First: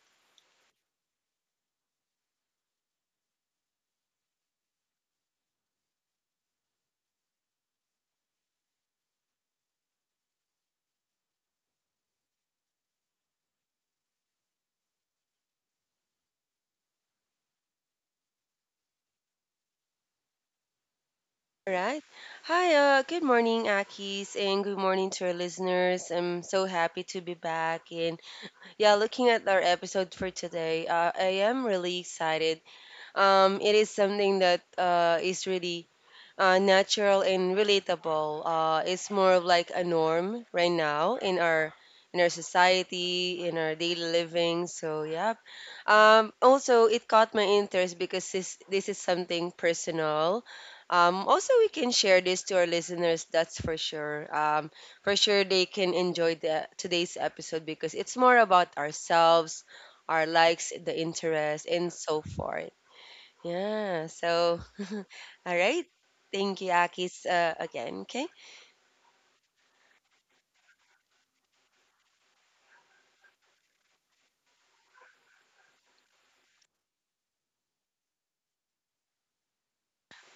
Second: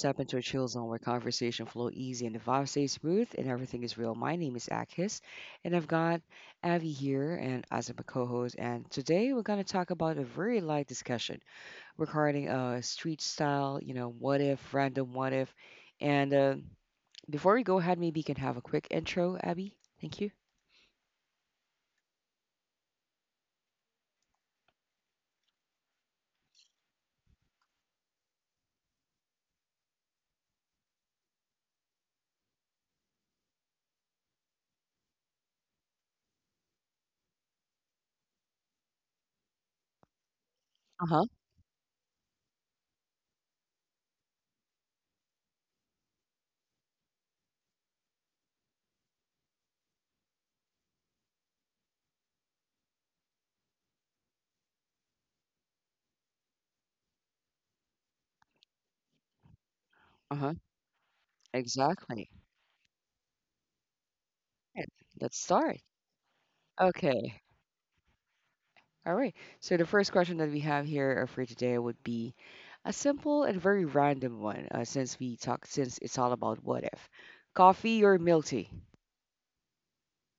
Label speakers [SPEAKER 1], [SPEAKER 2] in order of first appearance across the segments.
[SPEAKER 1] step into a chill zone where conversation flow easy and the vibe stays smooth and everything is real. My name is Akis, and I've got Avi here and as my co-host. And today we're gonna talk about a very light discussion regarding street style. You know, what if, random what if. And Before we go ahead, maybe you can have a quick intro, Abby. Thank you.
[SPEAKER 2] All right. Hi, good morning, Akis, and good morning to our listeners. I'm so happy to be back. And yeah, looking at our episode for today, I am really excited. It is something that is really natural and relatable. It's more of like a norm right
[SPEAKER 1] Uh
[SPEAKER 2] now
[SPEAKER 1] huh.
[SPEAKER 2] in our society, in our daily living. So yeah. Also, it caught my interest because this is something personal. Also, we can share this to our listeners. That's for sure. For sure, they can enjoy the today's episode because it's more about ourselves, our
[SPEAKER 1] Uh huh.
[SPEAKER 2] likes, the interest, and so
[SPEAKER 1] Exactly.
[SPEAKER 2] forth. Yeah. So,
[SPEAKER 1] Right. Let's
[SPEAKER 2] all
[SPEAKER 1] start.
[SPEAKER 2] right. Thank you, Akis,
[SPEAKER 1] Okay.
[SPEAKER 2] again. Okay.
[SPEAKER 1] All right. So the first question that we have here for today would be a simple and very random one, since we talk since it's all about what if. Coffee or milk tea?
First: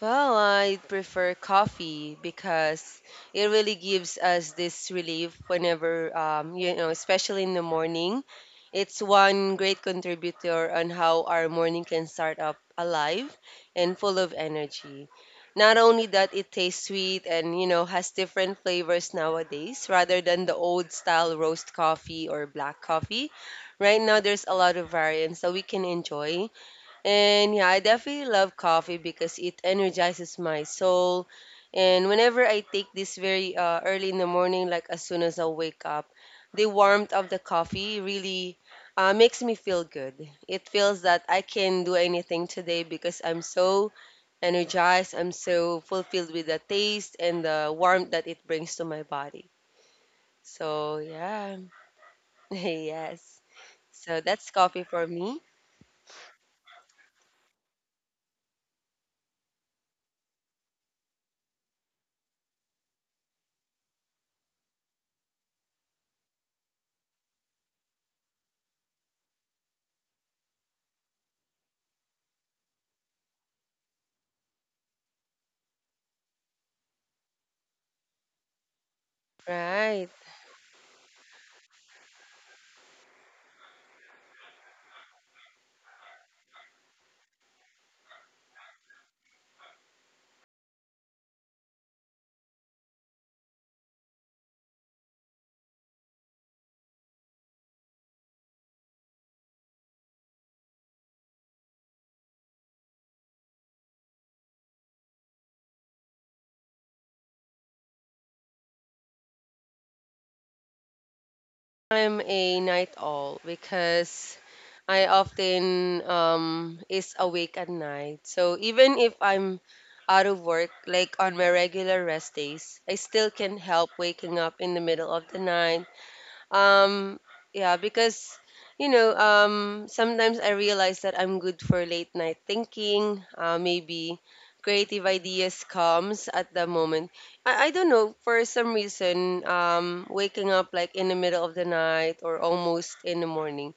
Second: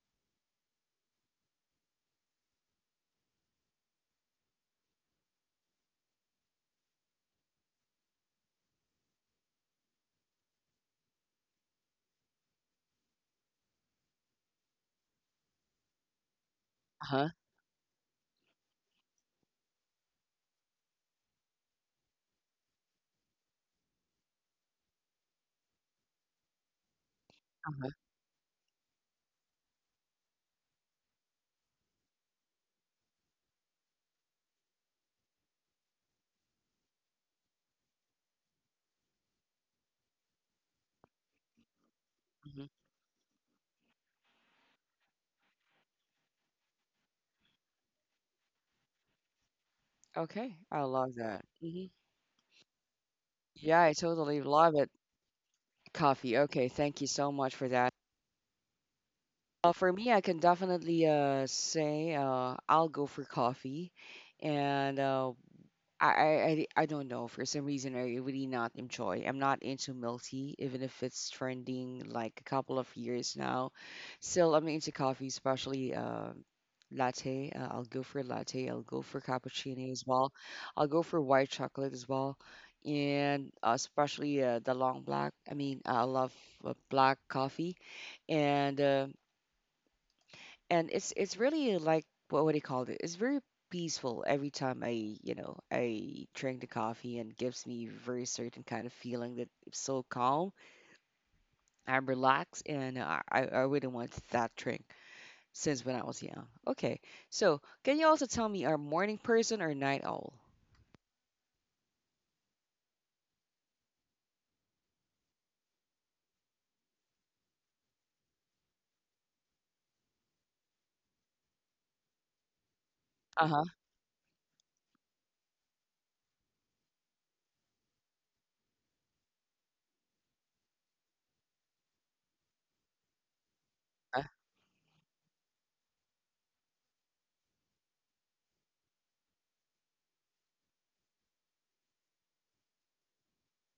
[SPEAKER 2] Well, I prefer coffee because it really gives us this relief whenever, you know, especially in the morning. It's one great contributor on how our morning can start up alive and full of energy. Not only that, it tastes sweet
[SPEAKER 1] Uh-huh.
[SPEAKER 2] and, you know, has different flavors nowadays rather than the old style roast coffee or black coffee. Right now, there's a lot of variants that we can enjoy, and yeah, I
[SPEAKER 1] Uh-huh.
[SPEAKER 2] definitely love coffee because it energizes my soul. And whenever I take this very early in the morning, like as soon as I wake up, the warmth of the coffee really makes me feel good. It feels that I can do anything
[SPEAKER 1] Mhm.
[SPEAKER 2] today because I'm so energized, I'm so fulfilled with the taste and the warmth that it brings to my body.
[SPEAKER 1] Okay, I
[SPEAKER 2] So,
[SPEAKER 1] love that.
[SPEAKER 2] yeah,
[SPEAKER 1] Hmm.
[SPEAKER 2] yes.
[SPEAKER 1] Yeah, I
[SPEAKER 2] So
[SPEAKER 1] totally
[SPEAKER 2] that's
[SPEAKER 1] love
[SPEAKER 2] coffee
[SPEAKER 1] it.
[SPEAKER 2] for me.
[SPEAKER 1] Coffee. Okay, thank you so much for that. For me, I can definitely say I'll go for coffee. And uh, I don't know. For some reason, I really not enjoy. I'm not into milk tea, even if it's trending like a couple of years now. Still, I'm into coffee, especially latte. I'll go for latte. I'll go for cappuccino as
[SPEAKER 2] Right.
[SPEAKER 1] well. I'll go for white chocolate as well, and especially the long black. I mean, I love black coffee and. Uh, and it's really like, what would he call it? It's very peaceful every time I, you know, I drink the coffee, and gives me very certain kind of feeling that it's so calm. I'm relaxed, and I wouldn't want that drink since when I was young. Okay, so can you also tell me, are morning person or night owl?
[SPEAKER 2] I'm a night owl because I often is awake at night. So even if I'm out of work, like on my regular rest days, I still
[SPEAKER 1] Uh
[SPEAKER 2] can
[SPEAKER 1] huh.
[SPEAKER 2] help waking up in the middle of the night, um, yeah, because you know, sometimes I realize that I'm good for late night thinking. Maybe
[SPEAKER 1] Uh,
[SPEAKER 2] creative ideas comes at the moment. I don't know for some reason. Waking up like in the middle of the night or almost in the morning,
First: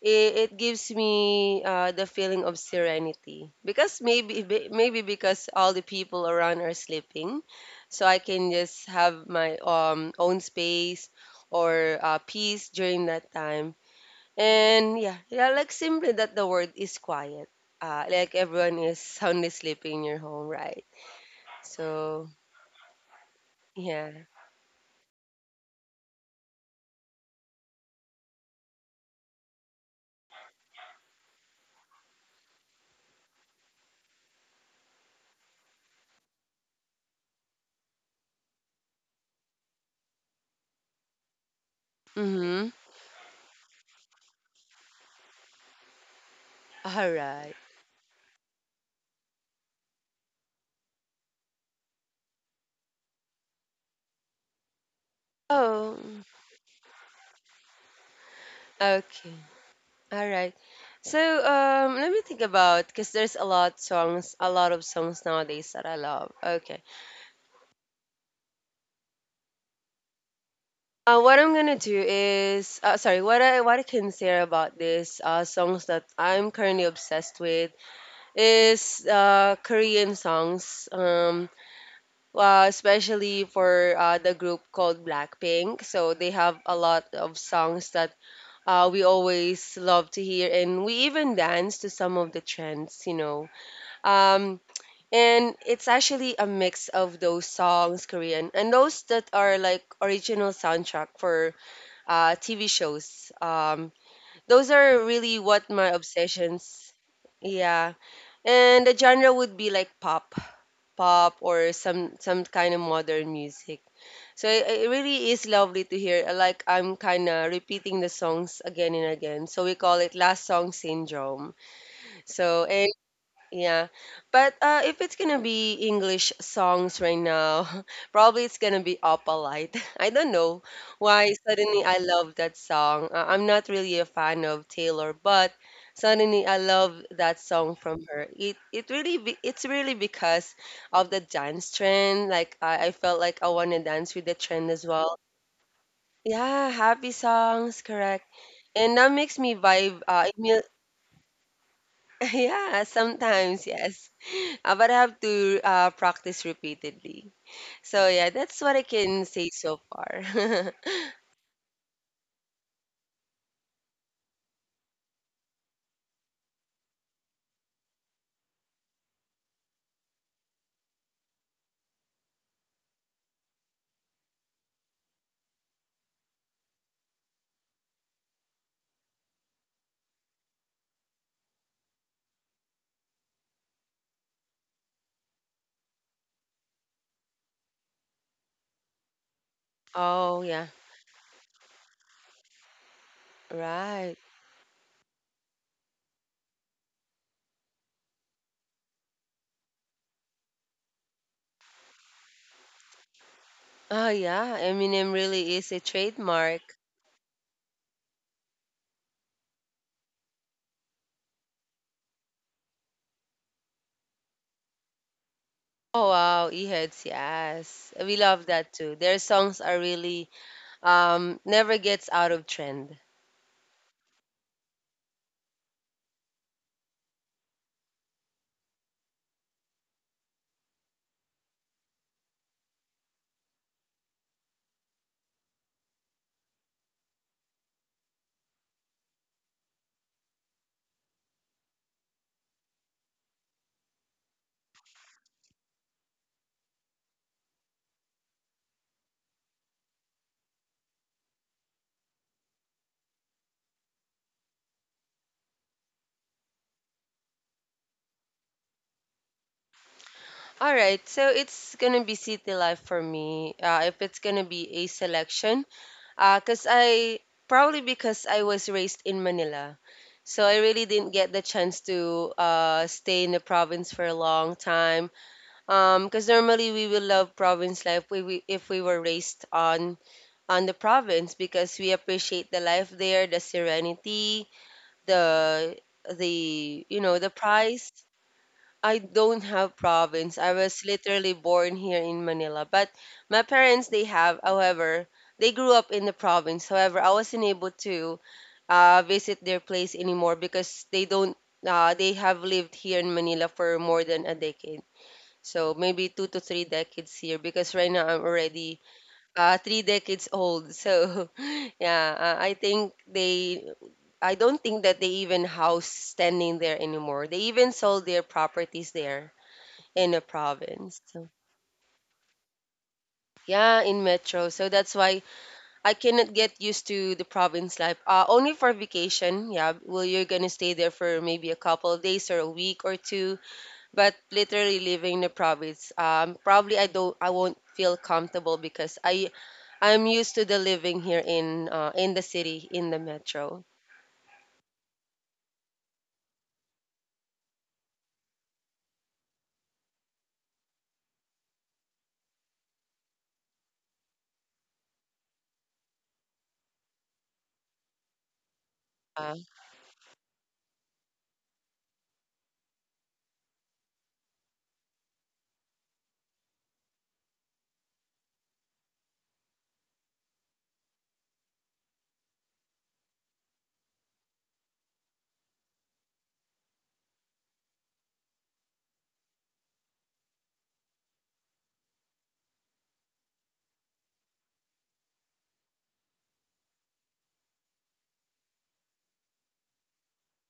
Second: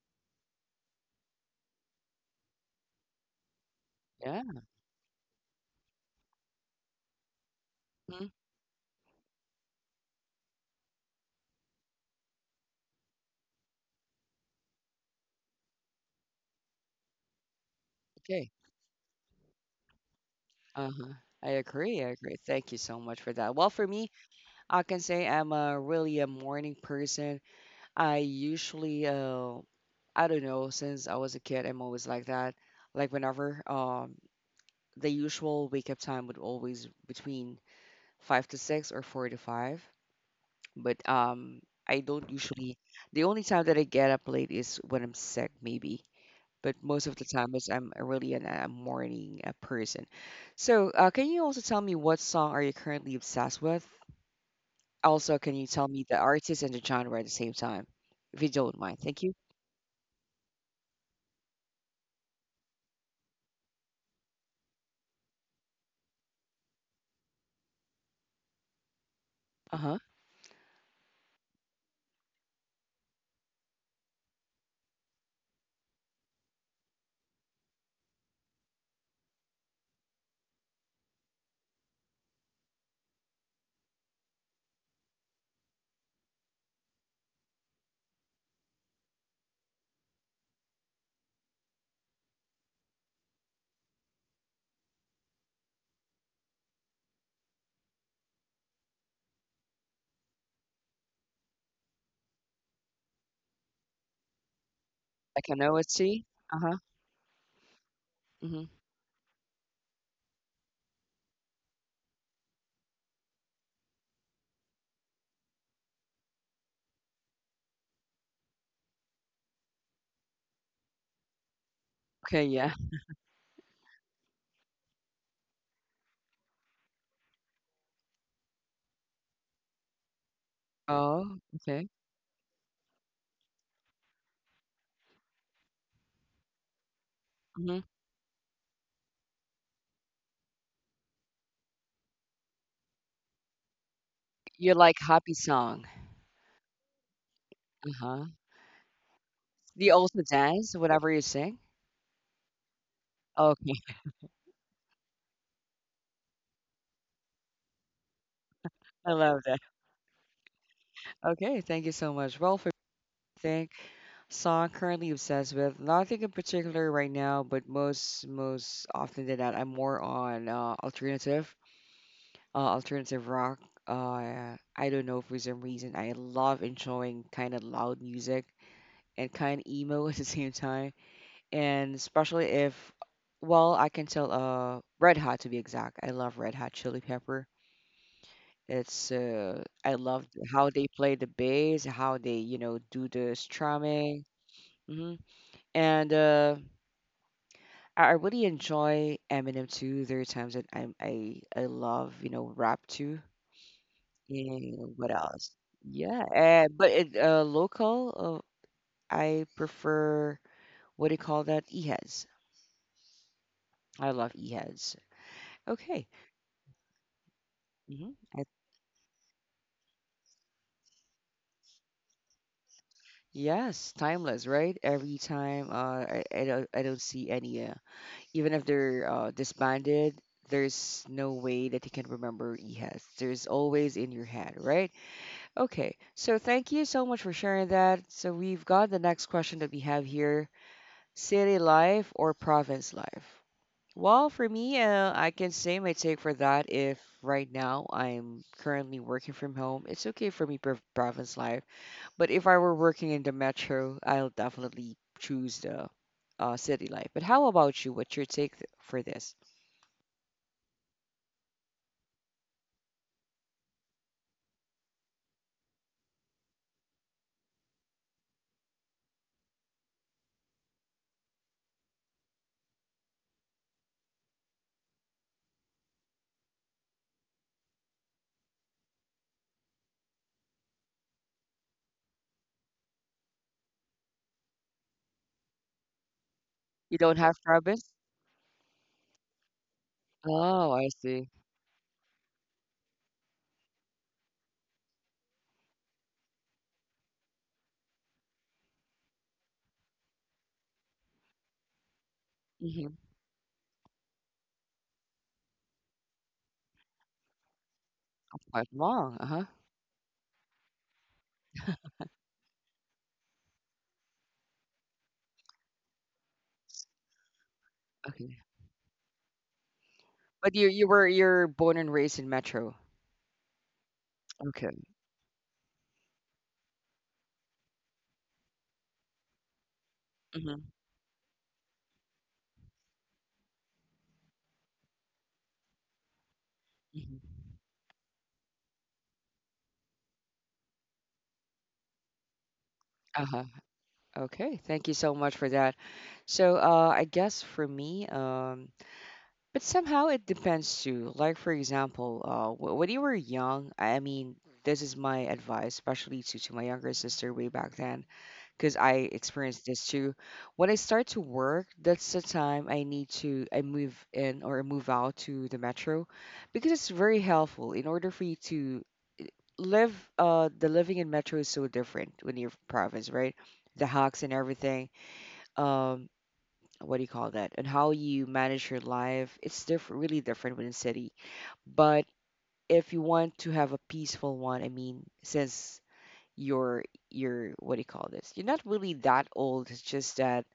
[SPEAKER 2] it gives me the feeling of serenity because
[SPEAKER 1] yeah.
[SPEAKER 2] maybe because all the people around are sleeping, so I
[SPEAKER 1] Mhm.
[SPEAKER 2] can just have my own space or peace during that time. And yeah, yeah, like simply that the word is quiet, like
[SPEAKER 1] Okay.
[SPEAKER 2] everyone is soundly sleeping in your home, right?
[SPEAKER 1] Uh huh. I agree, I
[SPEAKER 2] So
[SPEAKER 1] agree. Thank you so much for that. Well, for me,
[SPEAKER 2] yeah.
[SPEAKER 1] I can say I'm a really a morning person. I usually, I don't know, since I was a kid, I'm always like that. Like whenever, the usual wake up time would always between five to six or four to five. But I don't
[SPEAKER 2] Mm-hmm.
[SPEAKER 1] usually, the only time that I get up late is when I'm sick maybe. But most
[SPEAKER 2] All
[SPEAKER 1] of the
[SPEAKER 2] right.
[SPEAKER 1] time is I'm a really an, a morning person. So can you also tell me what song are you currently obsessed with? Also, can you tell
[SPEAKER 2] Oh,
[SPEAKER 1] me the artist and the genre at the same time, if you don't mind? Thank
[SPEAKER 2] okay.
[SPEAKER 1] you.
[SPEAKER 2] All right. So, let me think about because there's a lot songs, a lot of songs nowadays that I love. Okay.
[SPEAKER 1] Uh huh.
[SPEAKER 2] What I'm gonna do is, sorry, what I can say about this songs that I'm currently obsessed with is Korean songs. Especially for the group called Blackpink. So they have a lot of songs that we always love to hear, and we even dance to some of the trends. You know. Um, and it's actually a mix of those songs korean and those that are like original soundtrack for tv shows, those are really
[SPEAKER 1] Like an
[SPEAKER 2] what my
[SPEAKER 1] OST. Uh
[SPEAKER 2] obsessions. Yeah.
[SPEAKER 1] huh.
[SPEAKER 2] And the genre would be like pop or some kind of modern music. So it really is lovely to hear, like I'm kind of repeating the songs again and again, so we call it last song syndrome.
[SPEAKER 1] Okay,
[SPEAKER 2] So
[SPEAKER 1] yeah.
[SPEAKER 2] and yeah, but if it's gonna be English songs right now, probably it's gonna be Opalite. I don't know why
[SPEAKER 1] Oh,
[SPEAKER 2] suddenly
[SPEAKER 1] okay.
[SPEAKER 2] I love that song. I'm not really a fan of Taylor, but suddenly I love that song
[SPEAKER 1] Hmm.
[SPEAKER 2] from her. It's really because of the dance trend. Like I felt like I wanna dance with the trend
[SPEAKER 1] You
[SPEAKER 2] as
[SPEAKER 1] like
[SPEAKER 2] well.
[SPEAKER 1] happy song.
[SPEAKER 2] Yeah, happy songs, correct.
[SPEAKER 1] Uh-huh.
[SPEAKER 2] And that makes me
[SPEAKER 1] Do you
[SPEAKER 2] vibe.
[SPEAKER 1] also dance whenever you sing?
[SPEAKER 2] Yeah, sometimes
[SPEAKER 1] Okay,
[SPEAKER 2] yes. But I have to practice repeatedly. So yeah, that's what I
[SPEAKER 1] I
[SPEAKER 2] can
[SPEAKER 1] love
[SPEAKER 2] say
[SPEAKER 1] that.
[SPEAKER 2] so far.
[SPEAKER 1] Okay, thank you so much. Well, for think, song currently obsessed with, nothing in particular right now, but most, most often than that, I'm more on alternative, alternative rock. I don't know, for some reason I love enjoying kind of loud music and kind of emo at the same time. And especially if, well, I can tell red hot to be exact, I love Red Hot Chili Pepper. It's I love
[SPEAKER 2] Oh yeah,
[SPEAKER 1] how they play the bass, how they, you know, do the
[SPEAKER 2] right.
[SPEAKER 1] strumming. Hmm. And uh, I i really enjoy Eminem too. There are times that I love, you know, rap too.
[SPEAKER 2] Oh yeah,
[SPEAKER 1] And
[SPEAKER 2] Eminem
[SPEAKER 1] what else?
[SPEAKER 2] really is a
[SPEAKER 1] Yeah,
[SPEAKER 2] trademark.
[SPEAKER 1] but it local, I prefer, what do you call that, Eheads. I love Eheads.
[SPEAKER 2] Oh
[SPEAKER 1] Okay.
[SPEAKER 2] wow, E-Heads, yes.
[SPEAKER 1] Hmm.
[SPEAKER 2] We love that too. Their songs are really never gets out of trend.
[SPEAKER 1] Yes, timeless, right? Every time, uh, I don't, I don't see any even if they're disbanded, there's no way that you can remember has. There's always in your head, right? Okay, so thank you so much for sharing that. So we've got the next question that we have here, city life or province life? Well, for me, I can say my take for that, if right now I'm currently working from home, it's okay for me province life, but if I were working in the metro, I'll definitely choose the city life. But how about you? What's your take for this?
[SPEAKER 2] All right, so it's gonna be City Life for me. If it's gonna be a selection, cause I probably because I was raised in Manila, so I really didn't get the chance to stay in the province for a long time. Cause normally we will love province life, if we were raised on the province because we appreciate the life there, the serenity, the the
[SPEAKER 1] You
[SPEAKER 2] you
[SPEAKER 1] don't
[SPEAKER 2] know the
[SPEAKER 1] have
[SPEAKER 2] price.
[SPEAKER 1] province?
[SPEAKER 2] I don't have province. I
[SPEAKER 1] Oh,
[SPEAKER 2] was
[SPEAKER 1] I see.
[SPEAKER 2] literally born here in Manila. But my parents, they have, however, they grew up in the province. However, I wasn't able to visit their place anymore because they don't, they have lived
[SPEAKER 1] Hmm.
[SPEAKER 2] here in Manila for more than a decade. So maybe two to three decades here because right now I'm
[SPEAKER 1] Quite
[SPEAKER 2] already
[SPEAKER 1] long. Uh-huh.
[SPEAKER 2] three decades old. So yeah, I don't think that they even house standing there anymore. They even sold their
[SPEAKER 1] Okay.
[SPEAKER 2] properties there in a
[SPEAKER 1] But you
[SPEAKER 2] province.
[SPEAKER 1] were,
[SPEAKER 2] So,
[SPEAKER 1] you're born and raised in metro.
[SPEAKER 2] yeah, in metro. So
[SPEAKER 1] Okay.
[SPEAKER 2] that's why I cannot get used to the province life. Only for vacation. Yeah, well, you're gonna
[SPEAKER 1] Hmm.
[SPEAKER 2] stay there for maybe a couple of days or a week or two. But literally living in the province, probably
[SPEAKER 1] Hmm.
[SPEAKER 2] I won't feel comfortable because I'm used to the living here in the city, in the
[SPEAKER 1] Uh-huh.
[SPEAKER 2] metro.
[SPEAKER 1] Okay, thank you so much for that. So, I guess for me, but somehow it depends too. Like for example, when you were young, I mean, this is my advice, especially to my younger sister way back then, because I
[SPEAKER 2] Uh,
[SPEAKER 1] experienced this too. When I start to work, that's the time I need to, I move in or move out to the metro, because it's very helpful in order for you to live. The living in metro is so different when you're province, right? The hawks and everything. Um, what do you call that, and how you manage your life, it's different, really different within city. But if you want to have a peaceful one, I mean, since you're you're, what do you call this, you're not really that old, it's just that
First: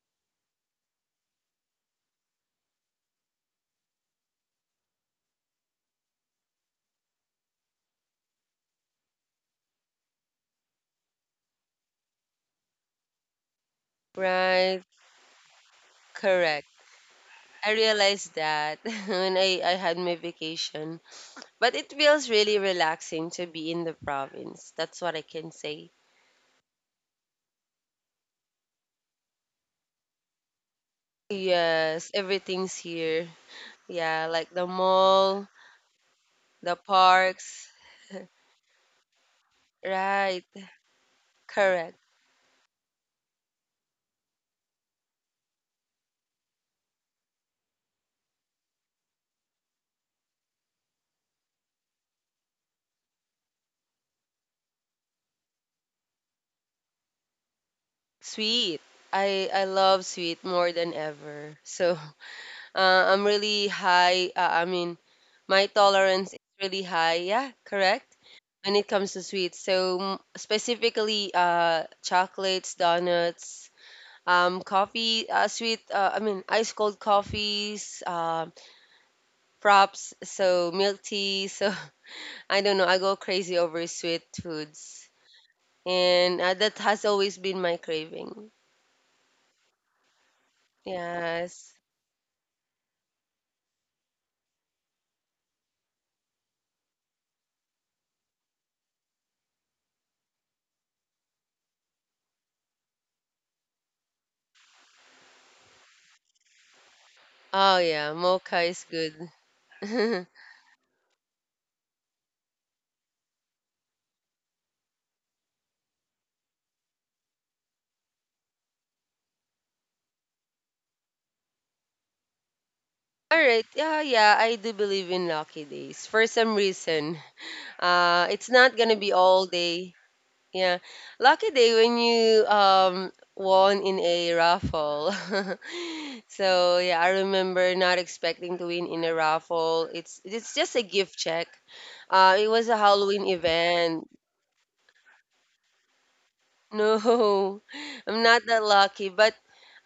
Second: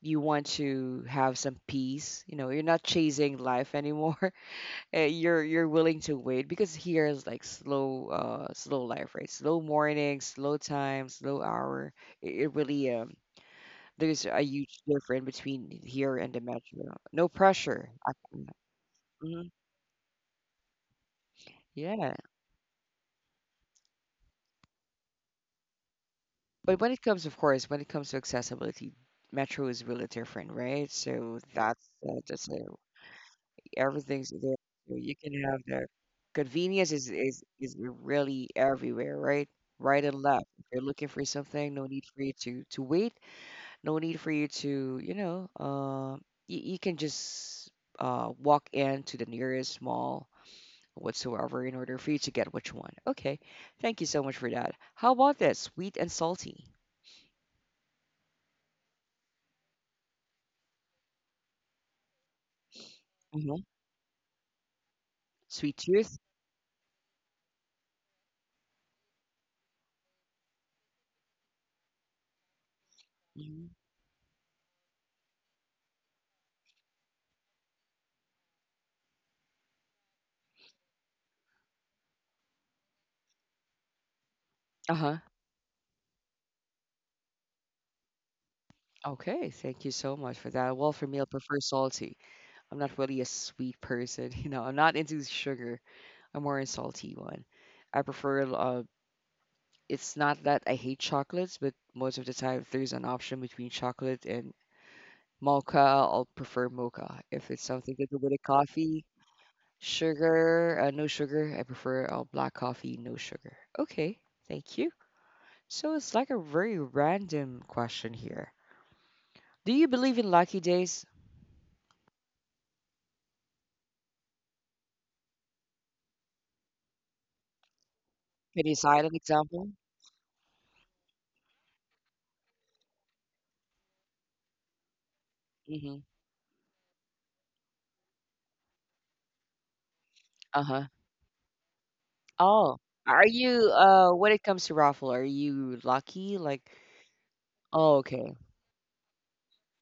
[SPEAKER 1] you want to have some peace, you know, you're not chasing life anymore. Eh, you're willing to wait, because here is like slow, slow life, right? Slow morning, slow time, slow hour. It really there's a huge
[SPEAKER 2] right,
[SPEAKER 1] difference between here and the
[SPEAKER 2] correct.
[SPEAKER 1] metro. No
[SPEAKER 2] I
[SPEAKER 1] pressure.
[SPEAKER 2] realized that when
[SPEAKER 1] Mm-hmm.
[SPEAKER 2] I had my vacation. But it
[SPEAKER 1] Yeah.
[SPEAKER 2] feels really relaxing to be in the province. That's what I can say.
[SPEAKER 1] But when it comes, of course, when it comes to accessibility, metro is really different, right? So that's
[SPEAKER 2] Yes,
[SPEAKER 1] uh, just
[SPEAKER 2] everything's
[SPEAKER 1] uh,
[SPEAKER 2] here. Yeah,
[SPEAKER 1] everything's
[SPEAKER 2] like
[SPEAKER 1] there.
[SPEAKER 2] the
[SPEAKER 1] So you can
[SPEAKER 2] mall,
[SPEAKER 1] have the
[SPEAKER 2] the
[SPEAKER 1] convenience
[SPEAKER 2] parks.
[SPEAKER 1] is really everywhere, right? Right and
[SPEAKER 2] Right,
[SPEAKER 1] left. If you're looking for something, no
[SPEAKER 2] correct.
[SPEAKER 1] need for you to wait. No need for you to, you know, you, you can just walk into the nearest mall whatsoever in order for you to get which one. Okay, thank you so much for that. How about this? Sweet and salty.
[SPEAKER 2] Sweet. I love sweet more than ever. So, I'm
[SPEAKER 1] Hmm.
[SPEAKER 2] really high. I mean, my
[SPEAKER 1] Sweet tooth.
[SPEAKER 2] tolerance is really high. Yeah, correct. When it comes to sweets, so mm, specifically, chocolates, donuts,
[SPEAKER 1] Hmm.
[SPEAKER 2] coffee, I mean, ice cold coffees, props, so milk tea. So I don't know, I go crazy over sweet
[SPEAKER 1] Uh
[SPEAKER 2] foods.
[SPEAKER 1] huh.
[SPEAKER 2] And that has always been my craving.
[SPEAKER 1] Okay, thank you so much for that. Well, for me, I prefer
[SPEAKER 2] Yes.
[SPEAKER 1] salty. I'm not really a sweet person. You know, I'm not into sugar. I'm more a salty one. I prefer. It's not that I hate chocolates, but most of the time, if there's an option between chocolate and mocha, I'll prefer mocha. If it's
[SPEAKER 2] Oh,
[SPEAKER 1] something to
[SPEAKER 2] yeah,
[SPEAKER 1] do with a
[SPEAKER 2] mocha is
[SPEAKER 1] coffee,
[SPEAKER 2] good.
[SPEAKER 1] sugar, no sugar. I prefer all black coffee, no sugar. Okay, thank you. So it's like a very random question here. Do you believe in lucky days?
[SPEAKER 2] All right. Yeah, yeah, I do believe in lucky days for some reason. It's
[SPEAKER 1] Can
[SPEAKER 2] not
[SPEAKER 1] you
[SPEAKER 2] gonna be
[SPEAKER 1] cite an
[SPEAKER 2] all
[SPEAKER 1] example?
[SPEAKER 2] day. Yeah. Lucky day when you won in a raffle.
[SPEAKER 1] Mm-hmm.
[SPEAKER 2] So yeah, I remember not expecting to win in a raffle. It's just a
[SPEAKER 1] Uh-huh.
[SPEAKER 2] gift check. It was a
[SPEAKER 1] Oh,
[SPEAKER 2] Halloween
[SPEAKER 1] are you
[SPEAKER 2] event.
[SPEAKER 1] when it comes to raffle, are you lucky? Like,
[SPEAKER 2] No,
[SPEAKER 1] oh,
[SPEAKER 2] I'm
[SPEAKER 1] okay.
[SPEAKER 2] not that lucky, but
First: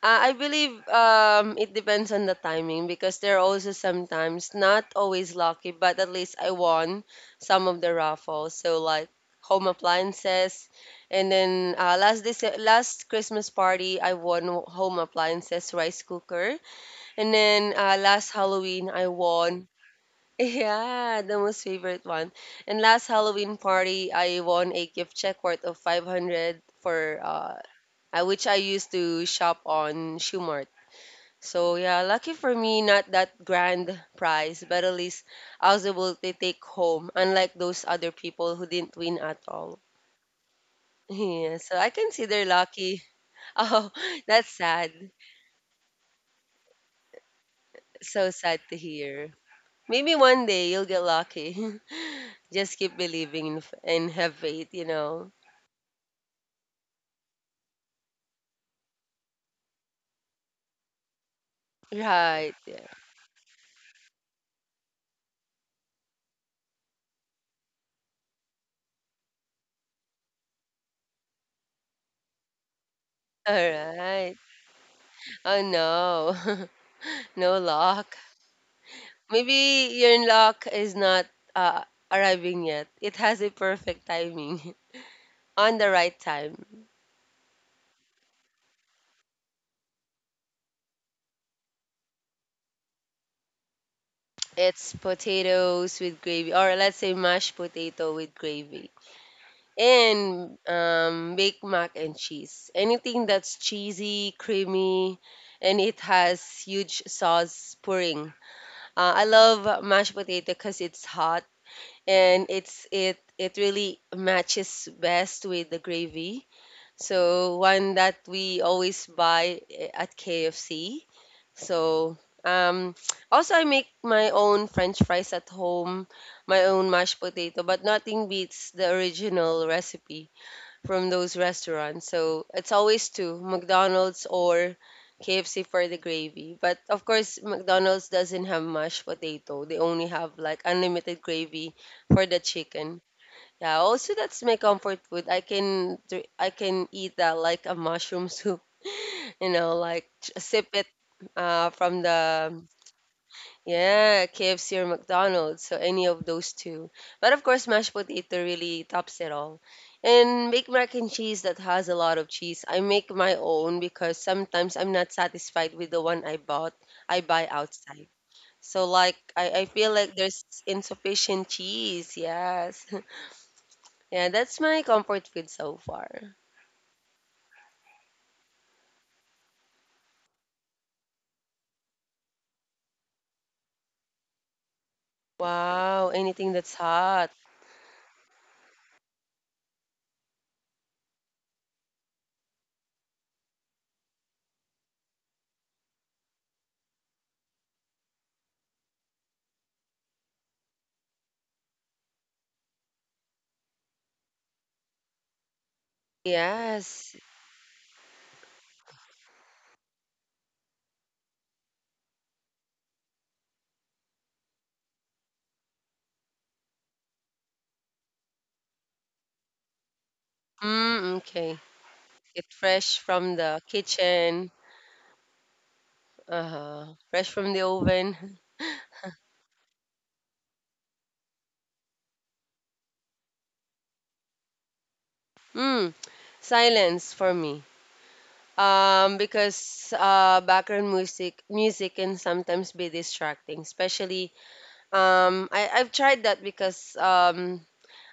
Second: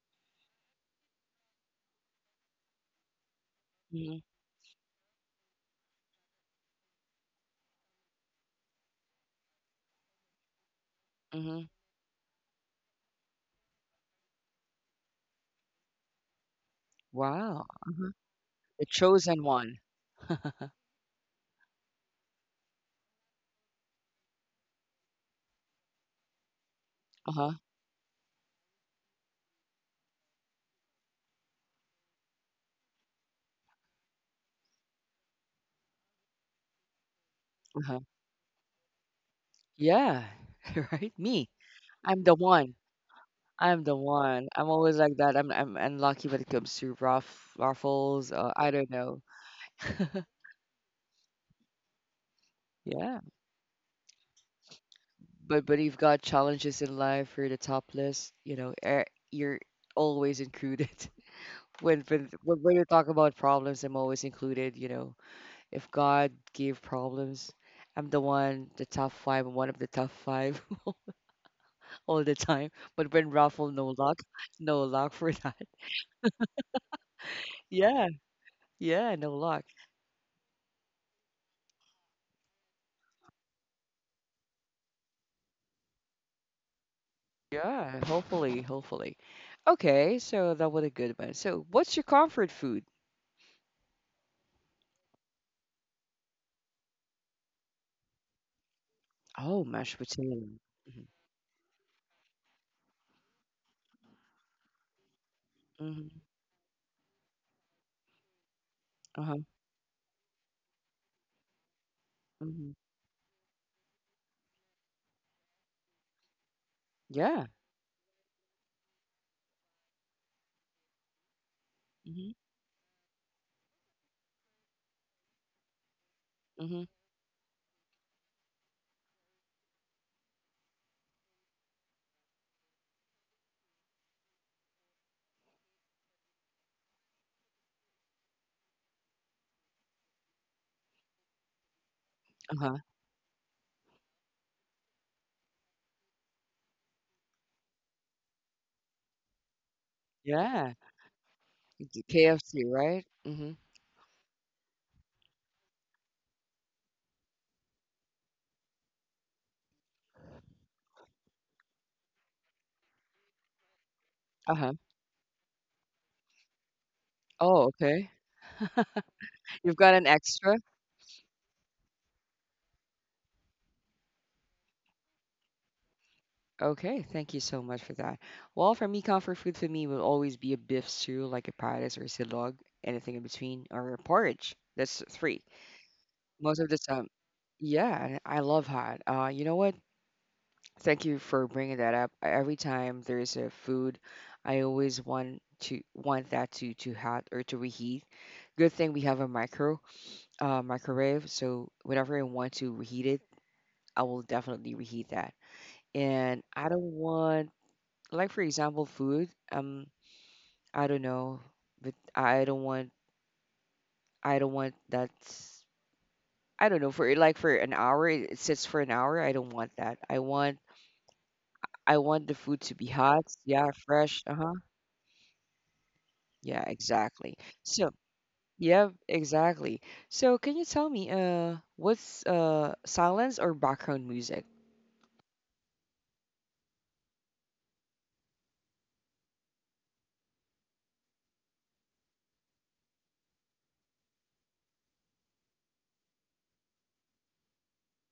[SPEAKER 2] I believe, it depends on the timing because there are also
[SPEAKER 1] Mm-hmm.
[SPEAKER 2] sometimes not always lucky, but at least I won some of the raffles. So like home appliances, and
[SPEAKER 1] Mm-hmm.
[SPEAKER 2] then last this last Christmas party I won home appliances, rice cooker, and
[SPEAKER 1] Wow.
[SPEAKER 2] then
[SPEAKER 1] Uh-huh.
[SPEAKER 2] last
[SPEAKER 1] The
[SPEAKER 2] Halloween I
[SPEAKER 1] chosen
[SPEAKER 2] won.
[SPEAKER 1] one.
[SPEAKER 2] Yeah, the most favorite one. And last Halloween party, I won a gift check worth of 500 for
[SPEAKER 1] Uh-huh.
[SPEAKER 2] which I used to shop on Shoe. So yeah, lucky for me, not that grand prize, but at least I was able to take home, unlike those
[SPEAKER 1] Uh-huh.
[SPEAKER 2] other people who didn't win at all.
[SPEAKER 1] Yeah. Right? Me.
[SPEAKER 2] Yeah, so I
[SPEAKER 1] I'm the
[SPEAKER 2] consider
[SPEAKER 1] one.
[SPEAKER 2] lucky.
[SPEAKER 1] I'm
[SPEAKER 2] Oh,
[SPEAKER 1] the one.
[SPEAKER 2] that's
[SPEAKER 1] I'm
[SPEAKER 2] sad.
[SPEAKER 1] always like that. I'm unlucky when it comes to rough
[SPEAKER 2] So
[SPEAKER 1] raffles.
[SPEAKER 2] sad
[SPEAKER 1] I
[SPEAKER 2] to
[SPEAKER 1] don't know.
[SPEAKER 2] hear. Maybe one day you'll get lucky. Just keep
[SPEAKER 1] Yeah,
[SPEAKER 2] believing in and have faith, you know.
[SPEAKER 1] but you've got challenges in life. You're the top list. You know, you're always included. When, when
[SPEAKER 2] Right.
[SPEAKER 1] when when you
[SPEAKER 2] Yeah.
[SPEAKER 1] talk about problems, I'm always included. You know, if God gave problems, I'm the one, the top five, one of the top five all the time. But when
[SPEAKER 2] All
[SPEAKER 1] raffle, no luck,
[SPEAKER 2] right.
[SPEAKER 1] no luck for that.
[SPEAKER 2] Oh no, no
[SPEAKER 1] Yeah,
[SPEAKER 2] luck.
[SPEAKER 1] yeah, no luck.
[SPEAKER 2] Maybe your luck is not uh, arriving yet. It has a perfect timing on the right time.
[SPEAKER 1] Yeah, hopefully, hopefully. Okay, so that was a good one. So, what's your comfort food?
[SPEAKER 2] It's potatoes with gravy, or let's say mashed potato with gravy,
[SPEAKER 1] Oh, mashed potato.
[SPEAKER 2] and
[SPEAKER 1] Mm-hmm.
[SPEAKER 2] baked mac and cheese. Anything that's cheesy, creamy, and it
[SPEAKER 1] Hmm.
[SPEAKER 2] has huge sauce pouring.
[SPEAKER 1] Uh
[SPEAKER 2] I
[SPEAKER 1] huh.
[SPEAKER 2] love mashed potato because it's hot and
[SPEAKER 1] Hmm.
[SPEAKER 2] it really matches best with the gravy.
[SPEAKER 1] Yeah.
[SPEAKER 2] So one that we always buy eh, at KFC. So
[SPEAKER 1] Mm-hmm.
[SPEAKER 2] um, also I make my own French fries at home, my
[SPEAKER 1] Hmm.
[SPEAKER 2] own mashed potato, but nothing beats the original recipe from those restaurants. So it's always two, McDonald's or KFC for the gravy. But of course, McDonald's doesn't have mashed potato. They only have like unlimited gravy for the
[SPEAKER 1] Uh-huh.
[SPEAKER 2] chicken. Yeah, also that's my comfort food. I can eat that like a mushroom soup, you know, like sip
[SPEAKER 1] Yeah.
[SPEAKER 2] it
[SPEAKER 1] It's
[SPEAKER 2] from the
[SPEAKER 1] KFC, right? Mm-hmm.
[SPEAKER 2] yeah, KFC or McDonald's, so any of those two. But of course, mashed potato really tops it all. And make mac and cheese that has a lot of cheese. I make my own because
[SPEAKER 1] Uh-huh.
[SPEAKER 2] sometimes I'm not satisfied with the one I bought. I buy
[SPEAKER 1] Oh,
[SPEAKER 2] outside.
[SPEAKER 1] okay.
[SPEAKER 2] So like I
[SPEAKER 1] You've
[SPEAKER 2] feel
[SPEAKER 1] got an
[SPEAKER 2] like there's
[SPEAKER 1] extra?
[SPEAKER 2] insufficient cheese. Yes. Yeah, that's my comfort food so far.
[SPEAKER 1] Okay, thank you so much for that. Well, for me, comfort food for me will always be a beef stew, like a patis or a silog, anything in between, or a porridge. That's three.
[SPEAKER 2] Wow, anything
[SPEAKER 1] Most of
[SPEAKER 2] that's
[SPEAKER 1] the time.
[SPEAKER 2] hot.
[SPEAKER 1] Yeah, I love hot. You know what? Thank you for bringing that up. E-, every time there's a food, I always want to want that to hot or to reheat. Good thing we have a microwave, so whenever I want to reheat it, I will definitely reheat that. And I don't
[SPEAKER 2] Yes.
[SPEAKER 1] want, like for example, food. I don't know, but I don't want, I don't want that. I don't know, for like for an hour. It sits for an hour. I don't want that. I want,
[SPEAKER 2] Mm, okay.
[SPEAKER 1] I want the
[SPEAKER 2] Get
[SPEAKER 1] food to be
[SPEAKER 2] fresh
[SPEAKER 1] hot.
[SPEAKER 2] from the
[SPEAKER 1] Yeah, fresh. Uh
[SPEAKER 2] kitchen.
[SPEAKER 1] huh. Yeah,
[SPEAKER 2] Uh-huh. Fresh
[SPEAKER 1] exactly.
[SPEAKER 2] from the
[SPEAKER 1] So,
[SPEAKER 2] oven.
[SPEAKER 1] yeah, exactly. So, can you tell me, what's silence or background music?
[SPEAKER 2] Mm. Silence for me. Because background music can sometimes be distracting, especially I've tried that because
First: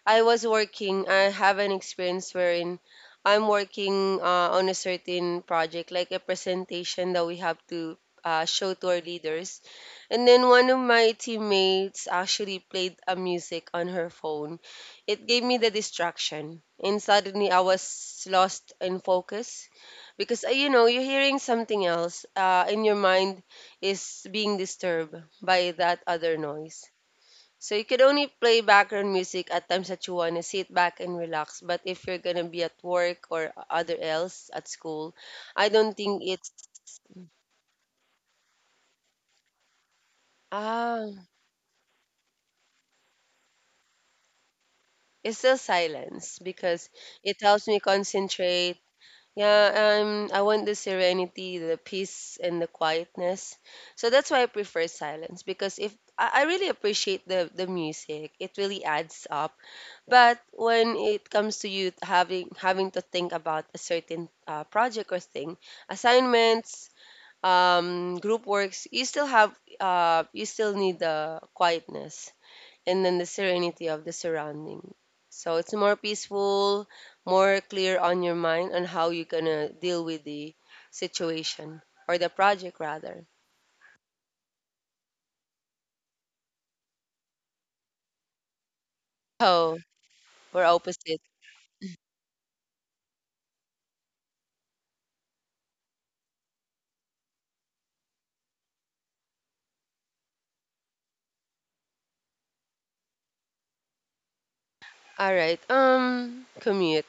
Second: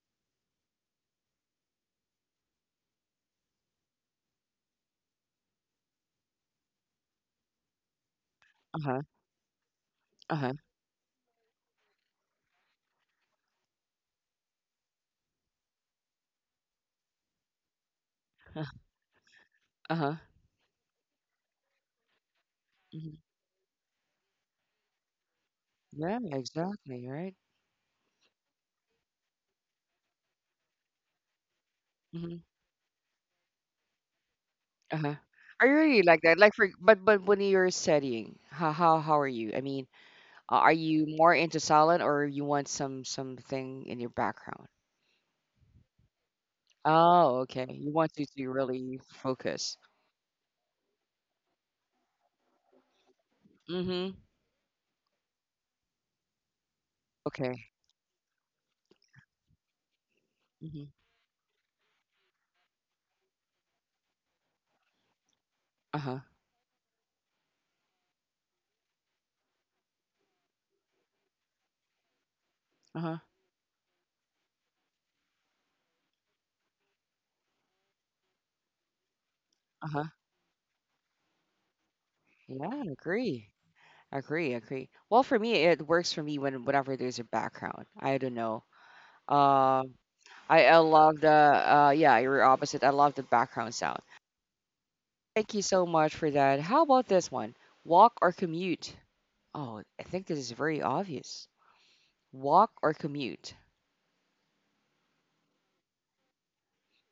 [SPEAKER 2] I was working. I have an experience wherein I'm working on a certain project, like a presentation that we have to show to our
[SPEAKER 1] Uh-huh.
[SPEAKER 2] leaders. And then
[SPEAKER 1] Uh-huh.
[SPEAKER 2] one of my teammates actually played a music on her phone. It gave me the distraction, and suddenly I was lost in focus
[SPEAKER 1] Uh-huh.
[SPEAKER 2] because you know you're hearing something else, and your
[SPEAKER 1] Mhm.
[SPEAKER 2] mind is being disturbed by that
[SPEAKER 1] Yeah,
[SPEAKER 2] other noise.
[SPEAKER 1] exactly, right?
[SPEAKER 2] So you can only play background music at times that you want to sit back and relax. But if you're
[SPEAKER 1] Hmm.
[SPEAKER 2] gonna be at work or other else at school,
[SPEAKER 1] Uh-huh.
[SPEAKER 2] I
[SPEAKER 1] Are you
[SPEAKER 2] don't
[SPEAKER 1] really
[SPEAKER 2] think
[SPEAKER 1] like that?
[SPEAKER 2] it's
[SPEAKER 1] Like for, but when you're studying, how are you? I mean, are you
[SPEAKER 2] ah
[SPEAKER 1] more into silent or you want some something in your background?
[SPEAKER 2] it's still silence because
[SPEAKER 1] Oh,
[SPEAKER 2] it
[SPEAKER 1] okay.
[SPEAKER 2] helps me
[SPEAKER 1] You want to
[SPEAKER 2] concentrate.
[SPEAKER 1] really focus.
[SPEAKER 2] Yeah, I want the serenity, the peace, and the quietness. So
[SPEAKER 1] Mm-hmm.
[SPEAKER 2] that's why I prefer silence because if I really appreciate the
[SPEAKER 1] Okay.
[SPEAKER 2] the music, it really adds up. But
[SPEAKER 1] Mm-hmm.
[SPEAKER 2] when it comes to you having to think about a certain project or thing,
[SPEAKER 1] Uh-huh.
[SPEAKER 2] assignments, group works, you still have you still need the quietness and
[SPEAKER 1] Uh-huh.
[SPEAKER 2] then the serenity of the surrounding. So it's more peaceful, more clear on your mind on how you're gonna deal
[SPEAKER 1] Uh-huh.
[SPEAKER 2] with the situation or the
[SPEAKER 1] Yeah,
[SPEAKER 2] project
[SPEAKER 1] I
[SPEAKER 2] rather.
[SPEAKER 1] agree. Agree, agree. Well, for me, it works for me when whenever there's a background. I don't know.
[SPEAKER 2] So
[SPEAKER 1] Um,
[SPEAKER 2] we're
[SPEAKER 1] I love
[SPEAKER 2] opposite.
[SPEAKER 1] the yeah, you're opposite. I love the background sound. Thank you so much for that. How about this one? Walk or commute? Oh, I think this is very obvious. Walk or commute?
[SPEAKER 2] Alright, commute.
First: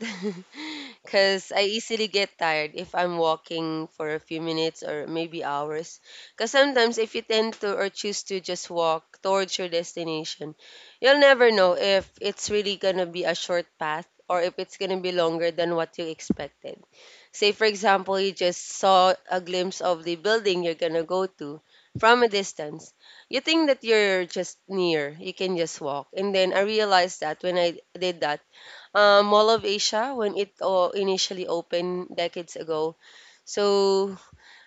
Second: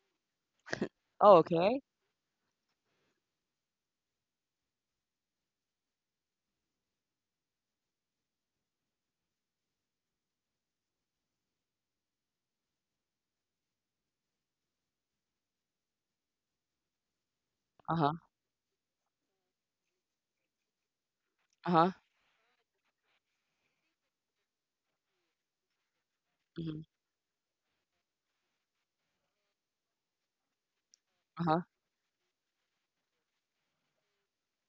[SPEAKER 1] Oh,
[SPEAKER 2] Because I
[SPEAKER 1] okay.
[SPEAKER 2] easily get tired if I'm walking for a few minutes or maybe hours. Because sometimes if you tend to or choose to just walk towards your destination, you'll never know if it's really gonna be a short path or if it's gonna be longer than what you expected. Say, for
[SPEAKER 1] Uh-huh.
[SPEAKER 2] example, you just saw a glimpse of the building you're gonna go to
[SPEAKER 1] Uh-huh.
[SPEAKER 2] from a distance you think that you're just near, you can just walk. And then I
[SPEAKER 1] Hmm.
[SPEAKER 2] realized that when I did that, Mall of Asia, when it initially
[SPEAKER 1] Uh-huh.
[SPEAKER 2] opened decades ago, so